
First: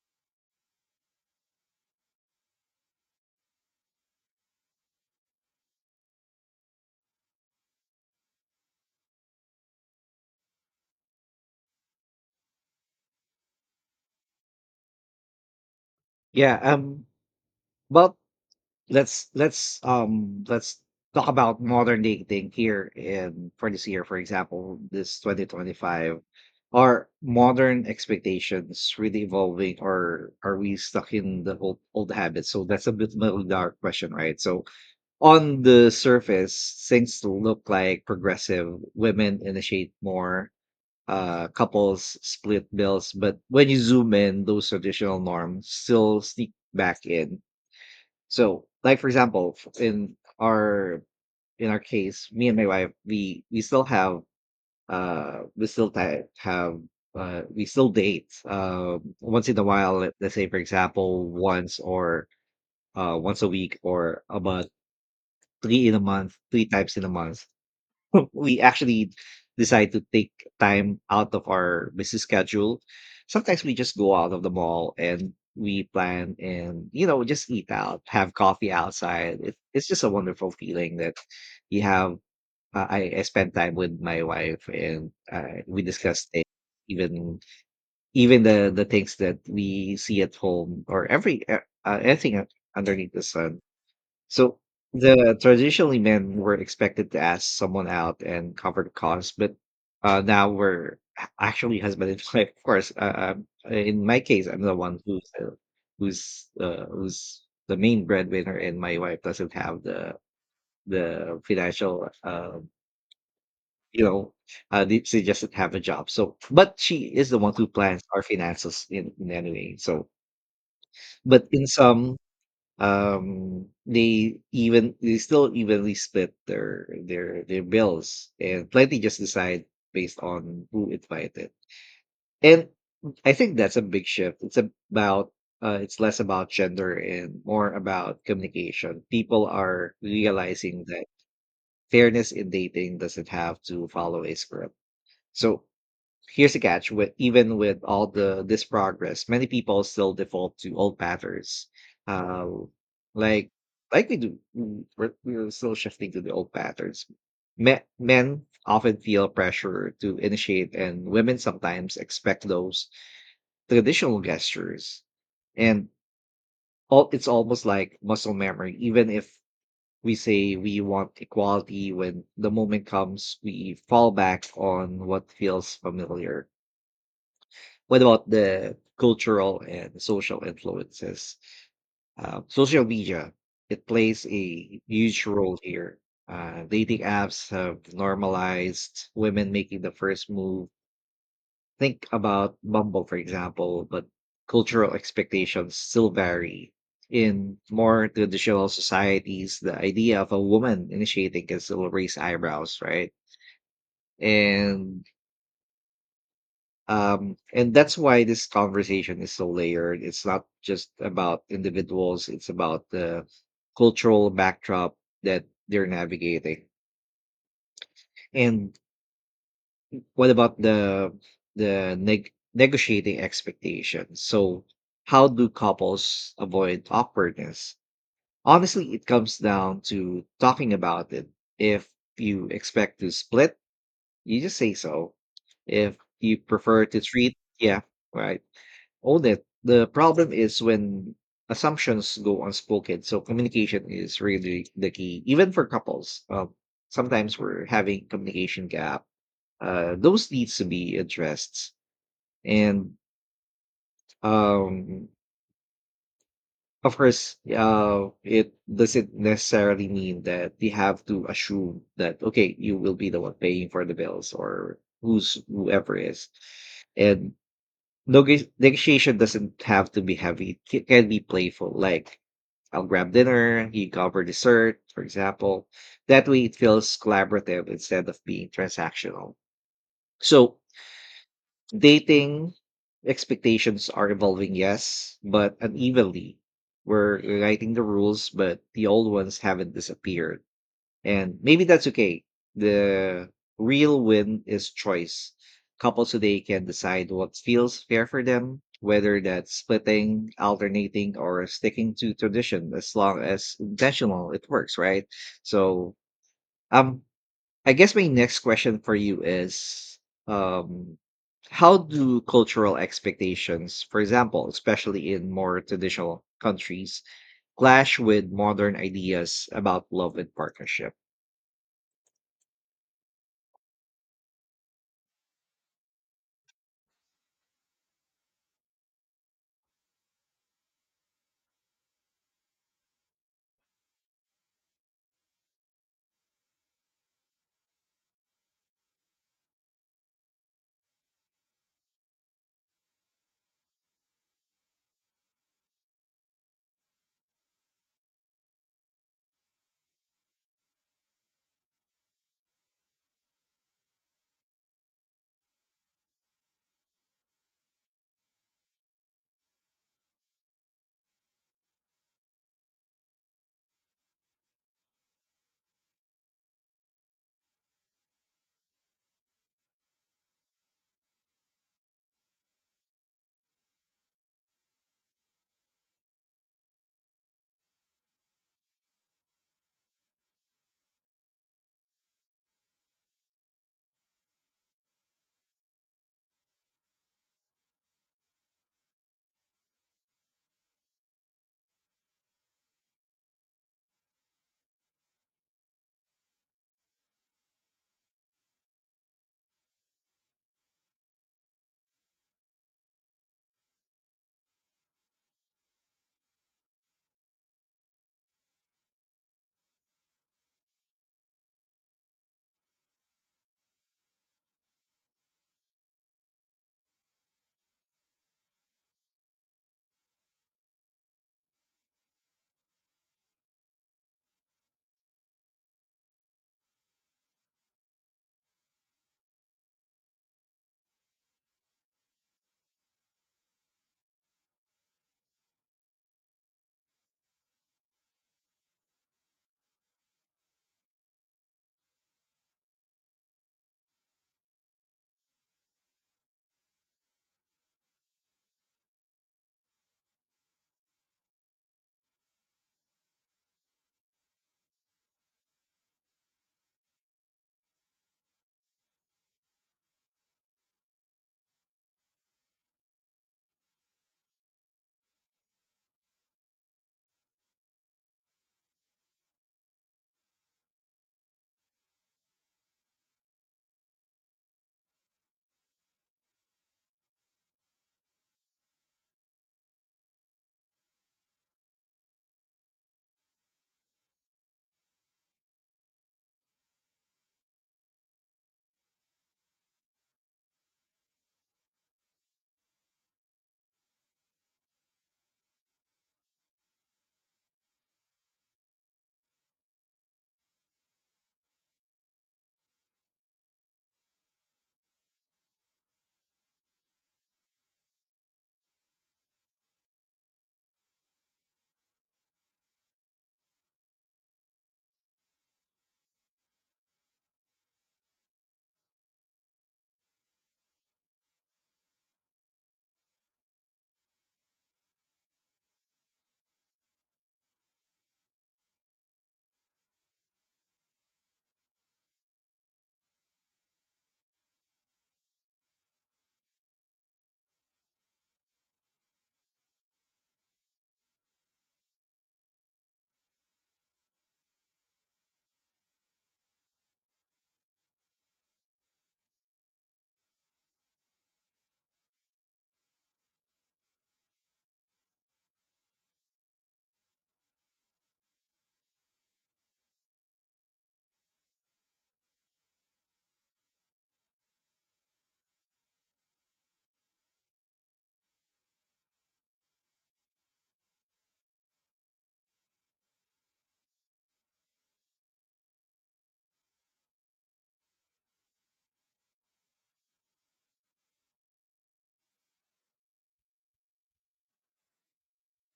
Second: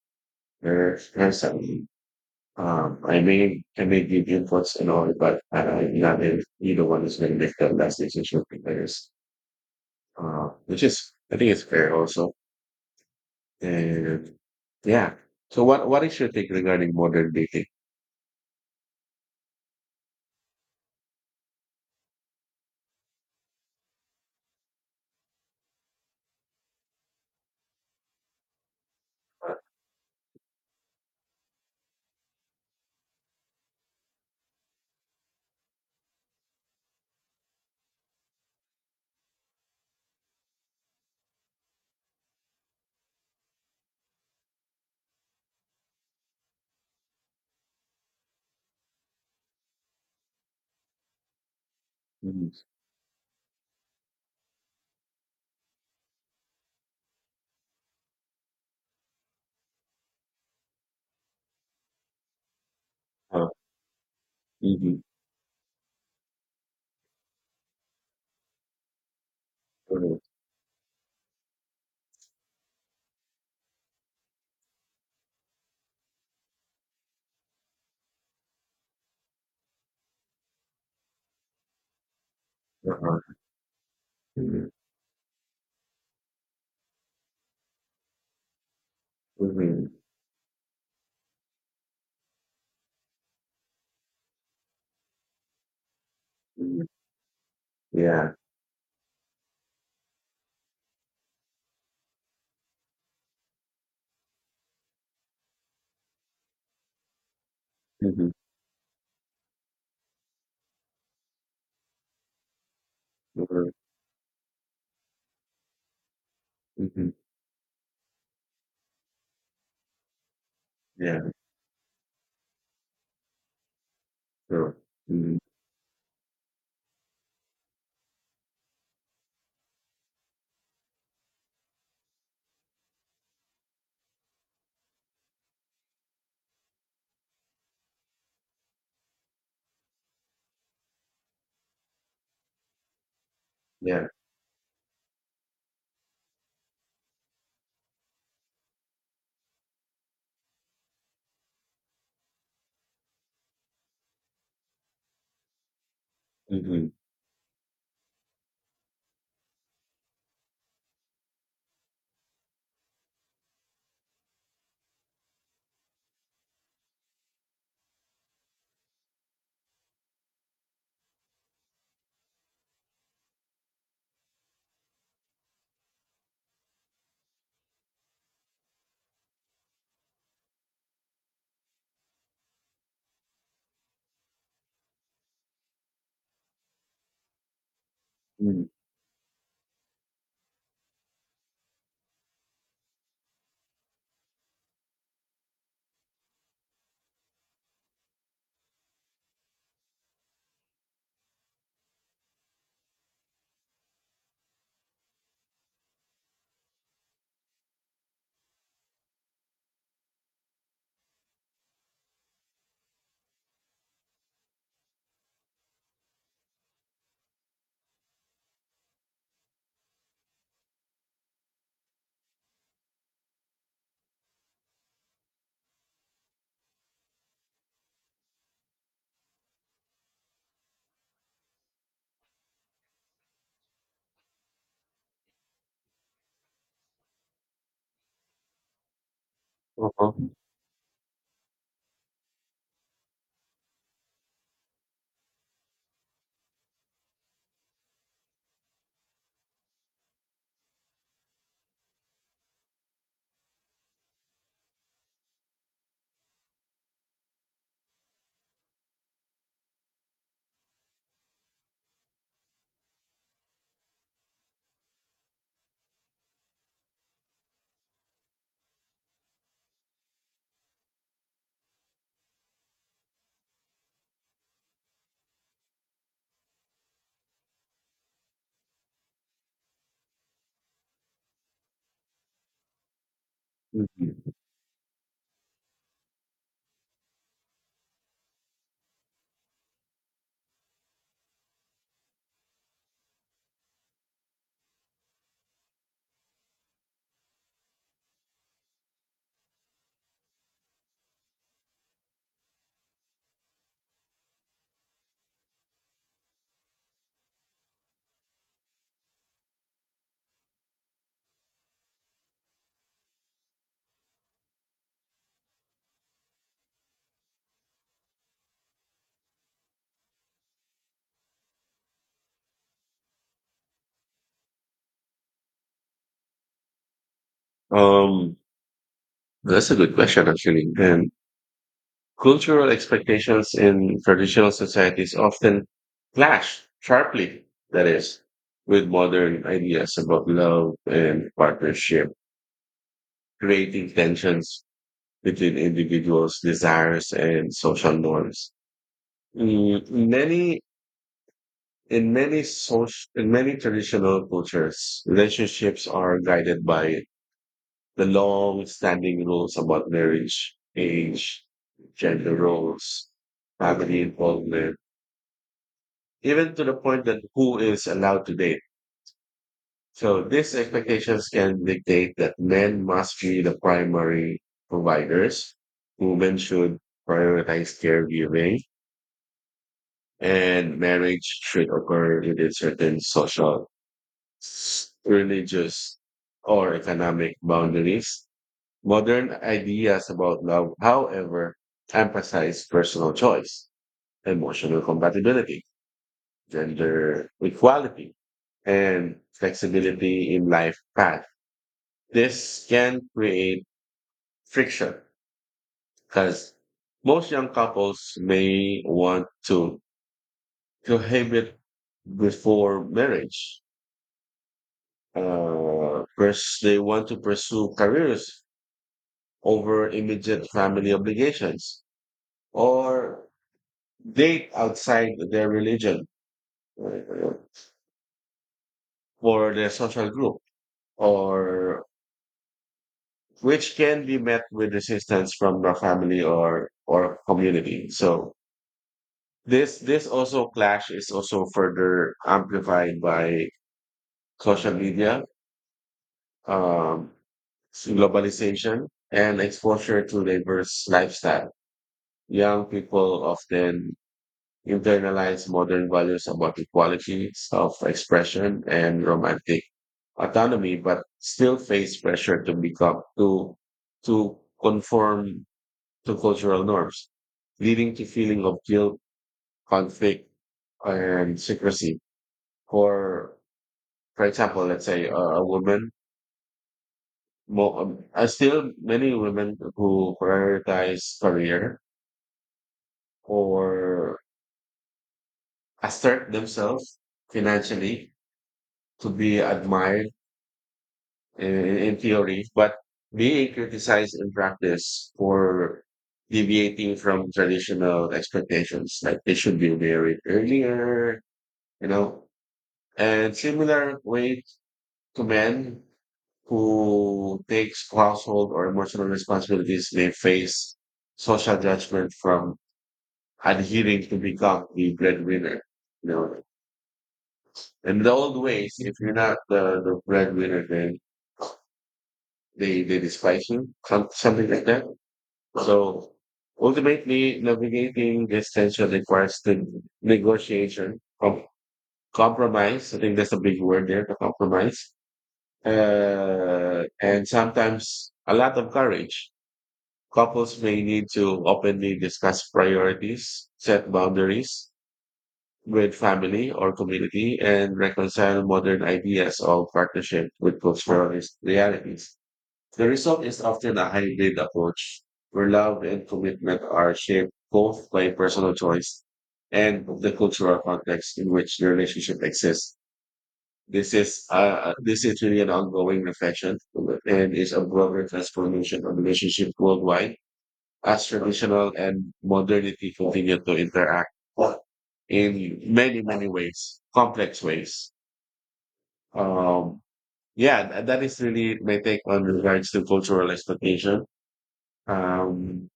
S2: her son, I may give inputs and all, but not if either one is going to make the last decision for others. Which is I think it's fair also. Yeah, yeah, yeah. Yeah. So what is your take
S1: Yeah.
S2: regarding modern dating?
S1: But let's talk about modern dating here in for this year, for example, this 2025. Are modern expectations really
S2: Uh,
S1: evolving, or are we stuck in the old habits? So that's a bit of a dark question, right? So on the surface things look like progressive, women initiate more, uh, couples split bills, but when you zoom in, those traditional norms still sneak back in. So, like for example, in our case, me and
S2: mhm.
S1: my wife, we still have uh we still ti- have uh, we still date uh, once in a while. Let's say, for example, once or uh, once a
S2: uh,
S1: week or about
S2: mhm.
S1: three in a month, three times in a month. We actually decide to
S2: Mhm.
S1: take time out of our busy schedule. Sometimes we just go out of the mall and we plan and, you know, just eat out, have coffee outside. It's just a wonderful feeling that you have. I
S2: Uh-huh.
S1: I spend time with my wife
S2: Mhm.
S1: and, we discuss things, even even the things that
S2: Mhm.
S1: we see at home or every anything underneath the sun. So the traditionally men were
S2: Mhm.
S1: expected to ask someone out
S2: Yeah.
S1: and cover the cost, but, now we're actually husband and wife. Of course, in my case, I'm the one who's the main
S2: Mhm.
S1: breadwinner, and my wife doesn't have the financial.
S2: Mhm.
S1: You know, she just doesn't have a job. So, but she
S2: Mhm.
S1: is the one who plans our finances in any way. So,
S2: Yeah.
S1: but in some, um, they
S2: Sure.
S1: even they
S2: Mhm.
S1: still evenly split their their bills and plenty just decide based on who invited. And I think that's a big shift. It's about, it's less about gender and more about communication. People are realizing that fairness in dating doesn't have to
S2: Yeah.
S1: follow a script. So here's the catch: with even with all the this progress, many people still default to old patterns. Uh, like like we do, we're still shifting to the old
S2: Mhm.
S1: patterns. Men often feel pressure to initiate, and women sometimes expect those traditional gestures. And it's almost like muscle memory. Even if we say we want equality, when the moment comes, we fall back on what feels familiar. What about the cultural and social influences? Social media, it plays a huge role here. Dating apps have
S2: Mhm.
S1: normalized women making the first move. Think about Bumble, for example, but cultural expectations still vary. In more traditional societies, the idea of a woman initiating can still raise eyebrows, right? And and that's why this conversation is so layered. It's not just about individuals, it's about the cultural backdrop that they're navigating. And what about the negotiating expectations? So how do couples avoid awkwardness? Honestly, it comes down to talking about it. If you expect to split, you just say so. If you prefer to treat, yeah, right. Oh, that the
S2: Uh-huh.
S1: problem is when assumptions go unspoken. So communication is really the key, even for couples. Sometimes we're having communication gap. Those needs to be addressed, and, um, of course, it doesn't necessarily mean that we have to assume that okay, you will be the one paying for the bills or who's whoever is, and. Negotiation doesn't have to be heavy. It can be playful, like I'll grab dinner, you cover dessert, for example. That way it feels collaborative instead of being transactional. So dating expectations are
S2: Mhm.
S1: evolving, yes, but unevenly. We're writing the rules, but the old ones haven't disappeared. And maybe that's okay. The real win is choice. Couples today can decide what feels fair for them, whether that's splitting, alternating, or sticking to tradition, as long as intentional it works, right? So, um, I guess my next question for you is, um, how do cultural expectations, for example, especially in more traditional countries, clash with modern ideas about love and partnership?
S2: Um, that's a good question actually. And cultural expectations in traditional societies often clash sharply, that is, with modern ideas about love and partnership, creating tensions between individuals' desires and social norms. Mm, Many in many social in many traditional cultures, relationships are guided by the long-standing rules about marriage, age, gender roles, family involvement, even to the point that who is allowed to date. So these expectations can dictate that men must be the primary providers, women should prioritize caregiving, and marriage should occur within certain social, religious, or economic boundaries. Modern ideas about love, however, emphasize personal choice, emotional compatibility, gender equality, and flexibility in life path. This can create friction because most young couples may want to cohabit before marriage. First, they want to pursue careers over immediate family obligations or date outside their religion, uh, or their social group, or which can be met with resistance from the family or community. So, this also clash is also further amplified by social media, um, globalization, and exposure to diverse lifestyle. Young people often internalize modern values about equality, self-expression, and romantic autonomy, but still face pressure to conform to cultural norms, leading to feeling of guilt, conflict, and secrecy. for for example, let's say a woman, still many women who prioritize career or assert themselves financially to be admired in theory, but being criticized in practice for deviating from traditional expectations, like they should be married earlier, you know, and similar way to men who takes household or emotional responsibilities may face social judgment from adhering to become the breadwinner. You know, in the old ways, if you're not the breadwinner, then they despise you, something like that. So ultimately, navigating this tension requires the negotiation, compromise. I think that's a big word there, the compromise. And sometimes a lot of courage. Couples may need to openly discuss priorities, set boundaries with family or community, and reconcile modern ideas of partnership with cultural realities. The result is often a hybrid approach where love and commitment are shaped both by personal choice and the cultural context in which the relationship exists. This is really an ongoing reflection and is a broader transformation of relationship worldwide as traditional and modernity continue to interact in many, many ways, complex ways. Um, that is really my take on regards to cultural expectation. Um,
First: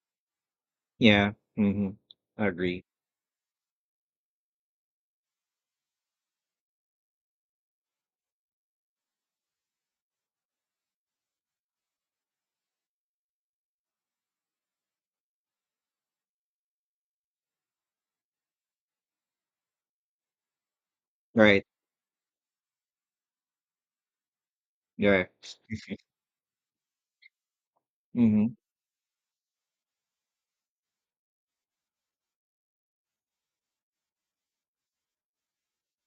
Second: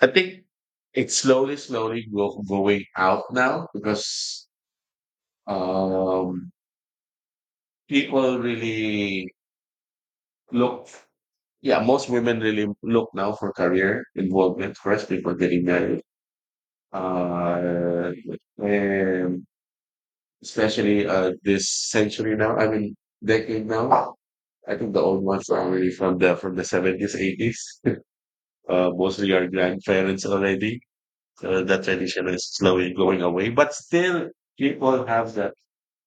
S2: I think it's
S1: Yeah.
S2: slowly,
S1: Hmm.
S2: slowly
S1: I agree.
S2: going out now because um, people really look. Yeah, most women really look now for career involvement first before getting married. Uh, and especially
S1: Right.
S2: this century now. I mean decade now. I think the old
S1: Yeah.
S2: ones are already from the seventies, 80s.
S1: Hmm.
S2: Mostly our grandparents already. That tradition is slowly going away, but still people have that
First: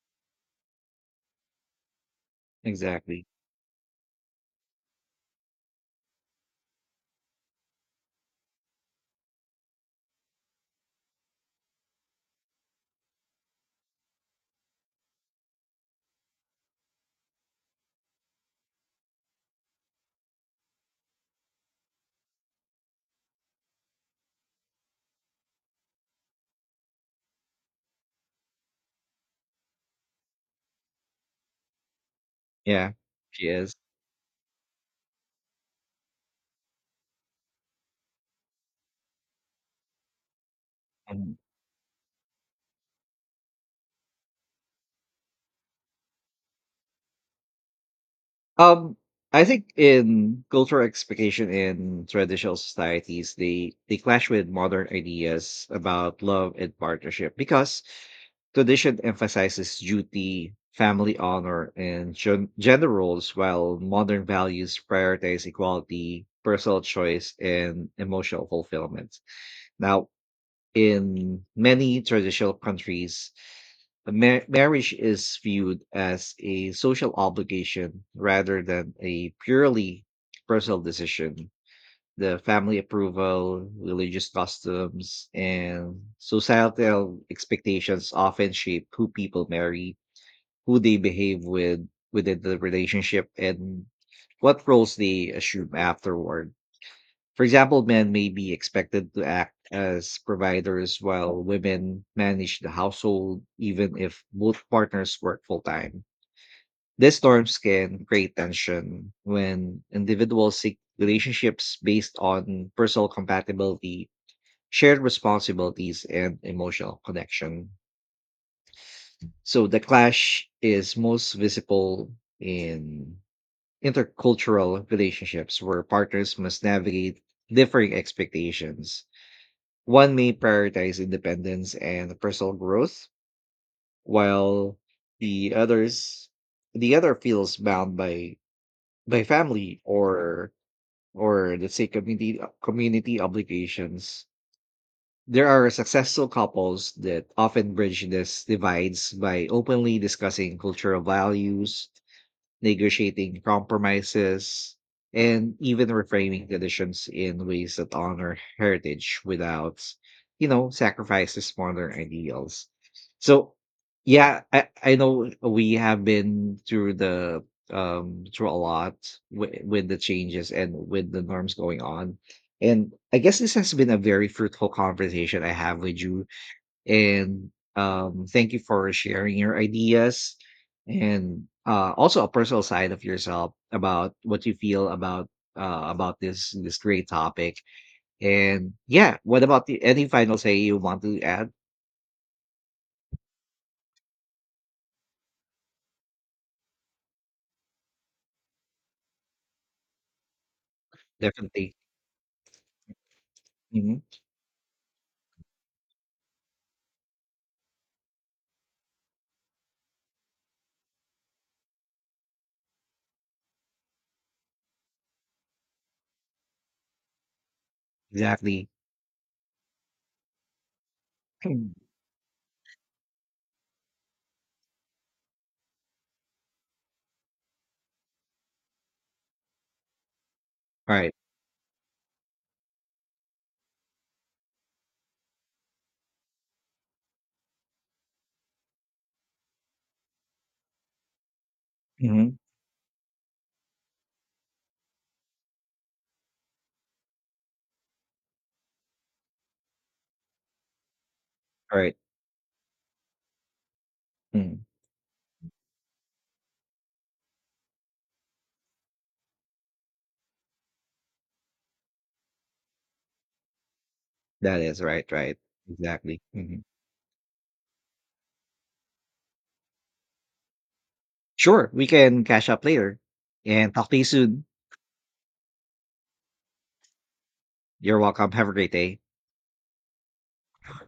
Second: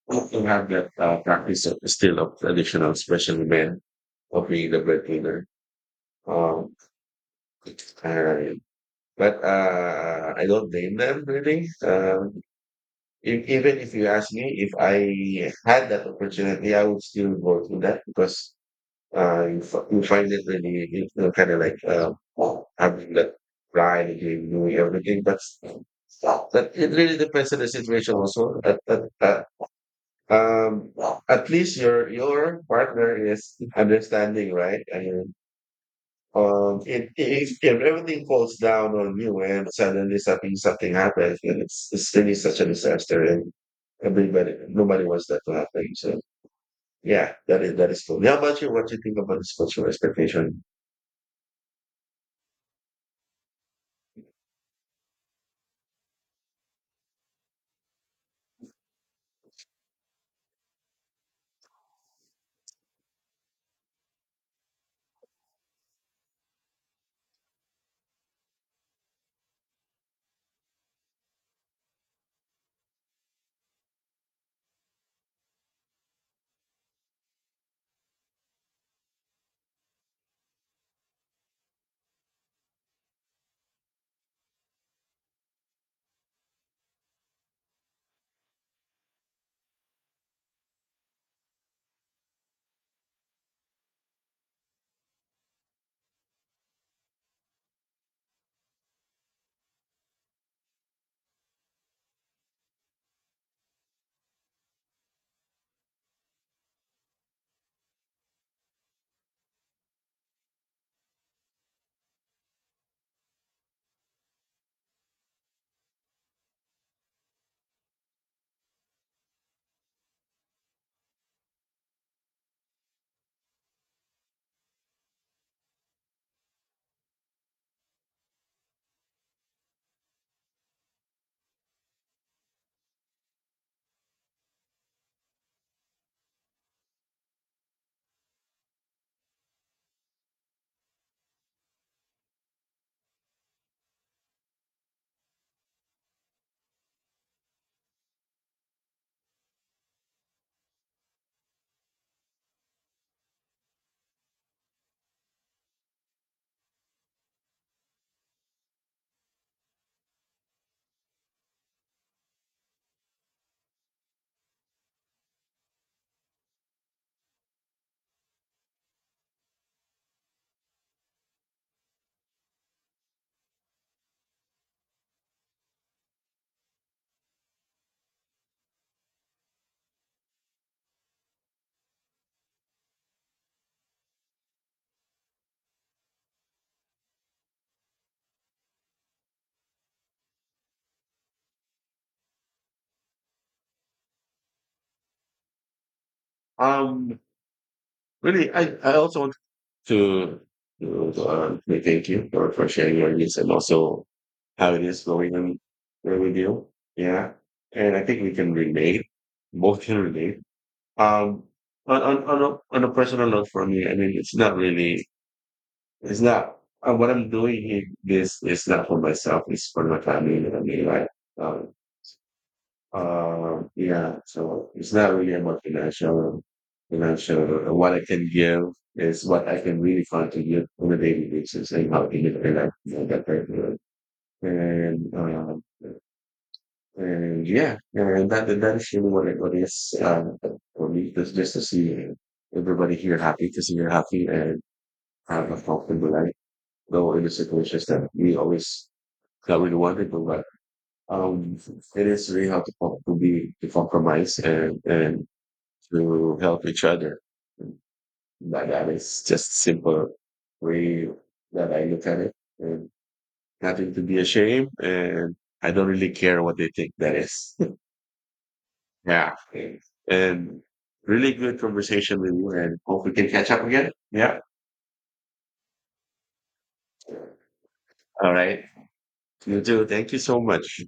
S2: people have that practice of, still of traditional,
S1: Exactly.
S2: especially men of being the breadwinner. Um, and- but I don't blame them really. If, even if you ask me if I had that opportunity, I would still go through that because you find it really, kind of like having that pride in doing everything. But that it really depends on the situation also. Um, at least your
S1: Yeah.
S2: partner
S1: She
S2: is
S1: is.
S2: understanding, right? It, if everything falls down on you and suddenly something
S1: Mhm.
S2: happens, then it's really such a disaster, and everybody nobody wants that to happen. So yeah, that is cool. How about you? What do
S1: Um,
S2: you think about
S1: I
S2: this
S1: think
S2: cultural
S1: in
S2: expectation?
S1: cultural expectation in traditional societies, they clash with modern ideas about love and partnership because tradition emphasizes duty, family honor, and gender roles, while modern values prioritize equality, personal choice, and emotional fulfillment. Now, in many traditional countries, marriage is viewed as a social obligation rather than a purely personal decision. The family approval, religious customs, and societal expectations often shape who people marry, who they behave with within the relationship, and what roles they assume afterward. For example, men may be expected to act as providers while women manage the household, even if both partners work full time. These norms can create tension when individuals seek relationships based on personal compatibility, shared responsibilities, and emotional connection. So the clash is most visible in intercultural relationships where partners must navigate differing expectations. One may prioritize independence and personal growth, while the others the other feels bound by family or let's say community obligations. There are successful couples that often bridge these divides by openly discussing cultural values, negotiating compromises, and even reframing traditions in ways that honor heritage without, you know, sacrifices modern ideals. So, yeah, I know we have been through the, um, through a lot with the changes and with the norms going on. And I guess this has been a very fruitful conversation I have with you, and, thank you for sharing your ideas, and, also a personal side of yourself about what you feel about, about this this great topic. And yeah, what about the any final say you want to add?
S2: Um, Really, I also want to to
S1: Definitely.
S2: say thank you for sharing your needs and
S1: Hmm.
S2: also how it is going on with you. Yeah, and I think we can relate. Both can relate. Um, on a personal note for me, I mean, it's not what I'm doing here. This is
S1: Exactly.
S2: not for myself. It's for my family. You know what I mean, like, um,
S1: Mm.
S2: yeah. So it's not really about financial. What I can give is what I can really contribute on
S1: All
S2: a
S1: right.
S2: daily basis and how to make my life more better. You know, that kind of. And uh, And yeah, and that is really what it is for me. Just to see
S1: Mhm.
S2: everybody here happy, to see you're happy and have a comfortable life. Though in the situations that we always that we want but um,
S1: All right.
S2: it is really hard to compromise
S1: Mm.
S2: and to help each other. That is just simple way that I look at it, and nothing to be
S1: That
S2: ashamed.
S1: is right.
S2: And
S1: Right.
S2: I don't really
S1: Exactly.
S2: care what
S1: Mhm.
S2: they think. That is. Yeah. And really good
S1: Sure. We
S2: conversation
S1: can
S2: with
S1: catch
S2: you
S1: up
S2: and
S1: later
S2: hope we can catch up
S1: and talk
S2: again.
S1: to you
S2: Yeah.
S1: soon. You're
S2: All
S1: welcome. Have a
S2: right.
S1: great day.
S2: You too. Thank you so much.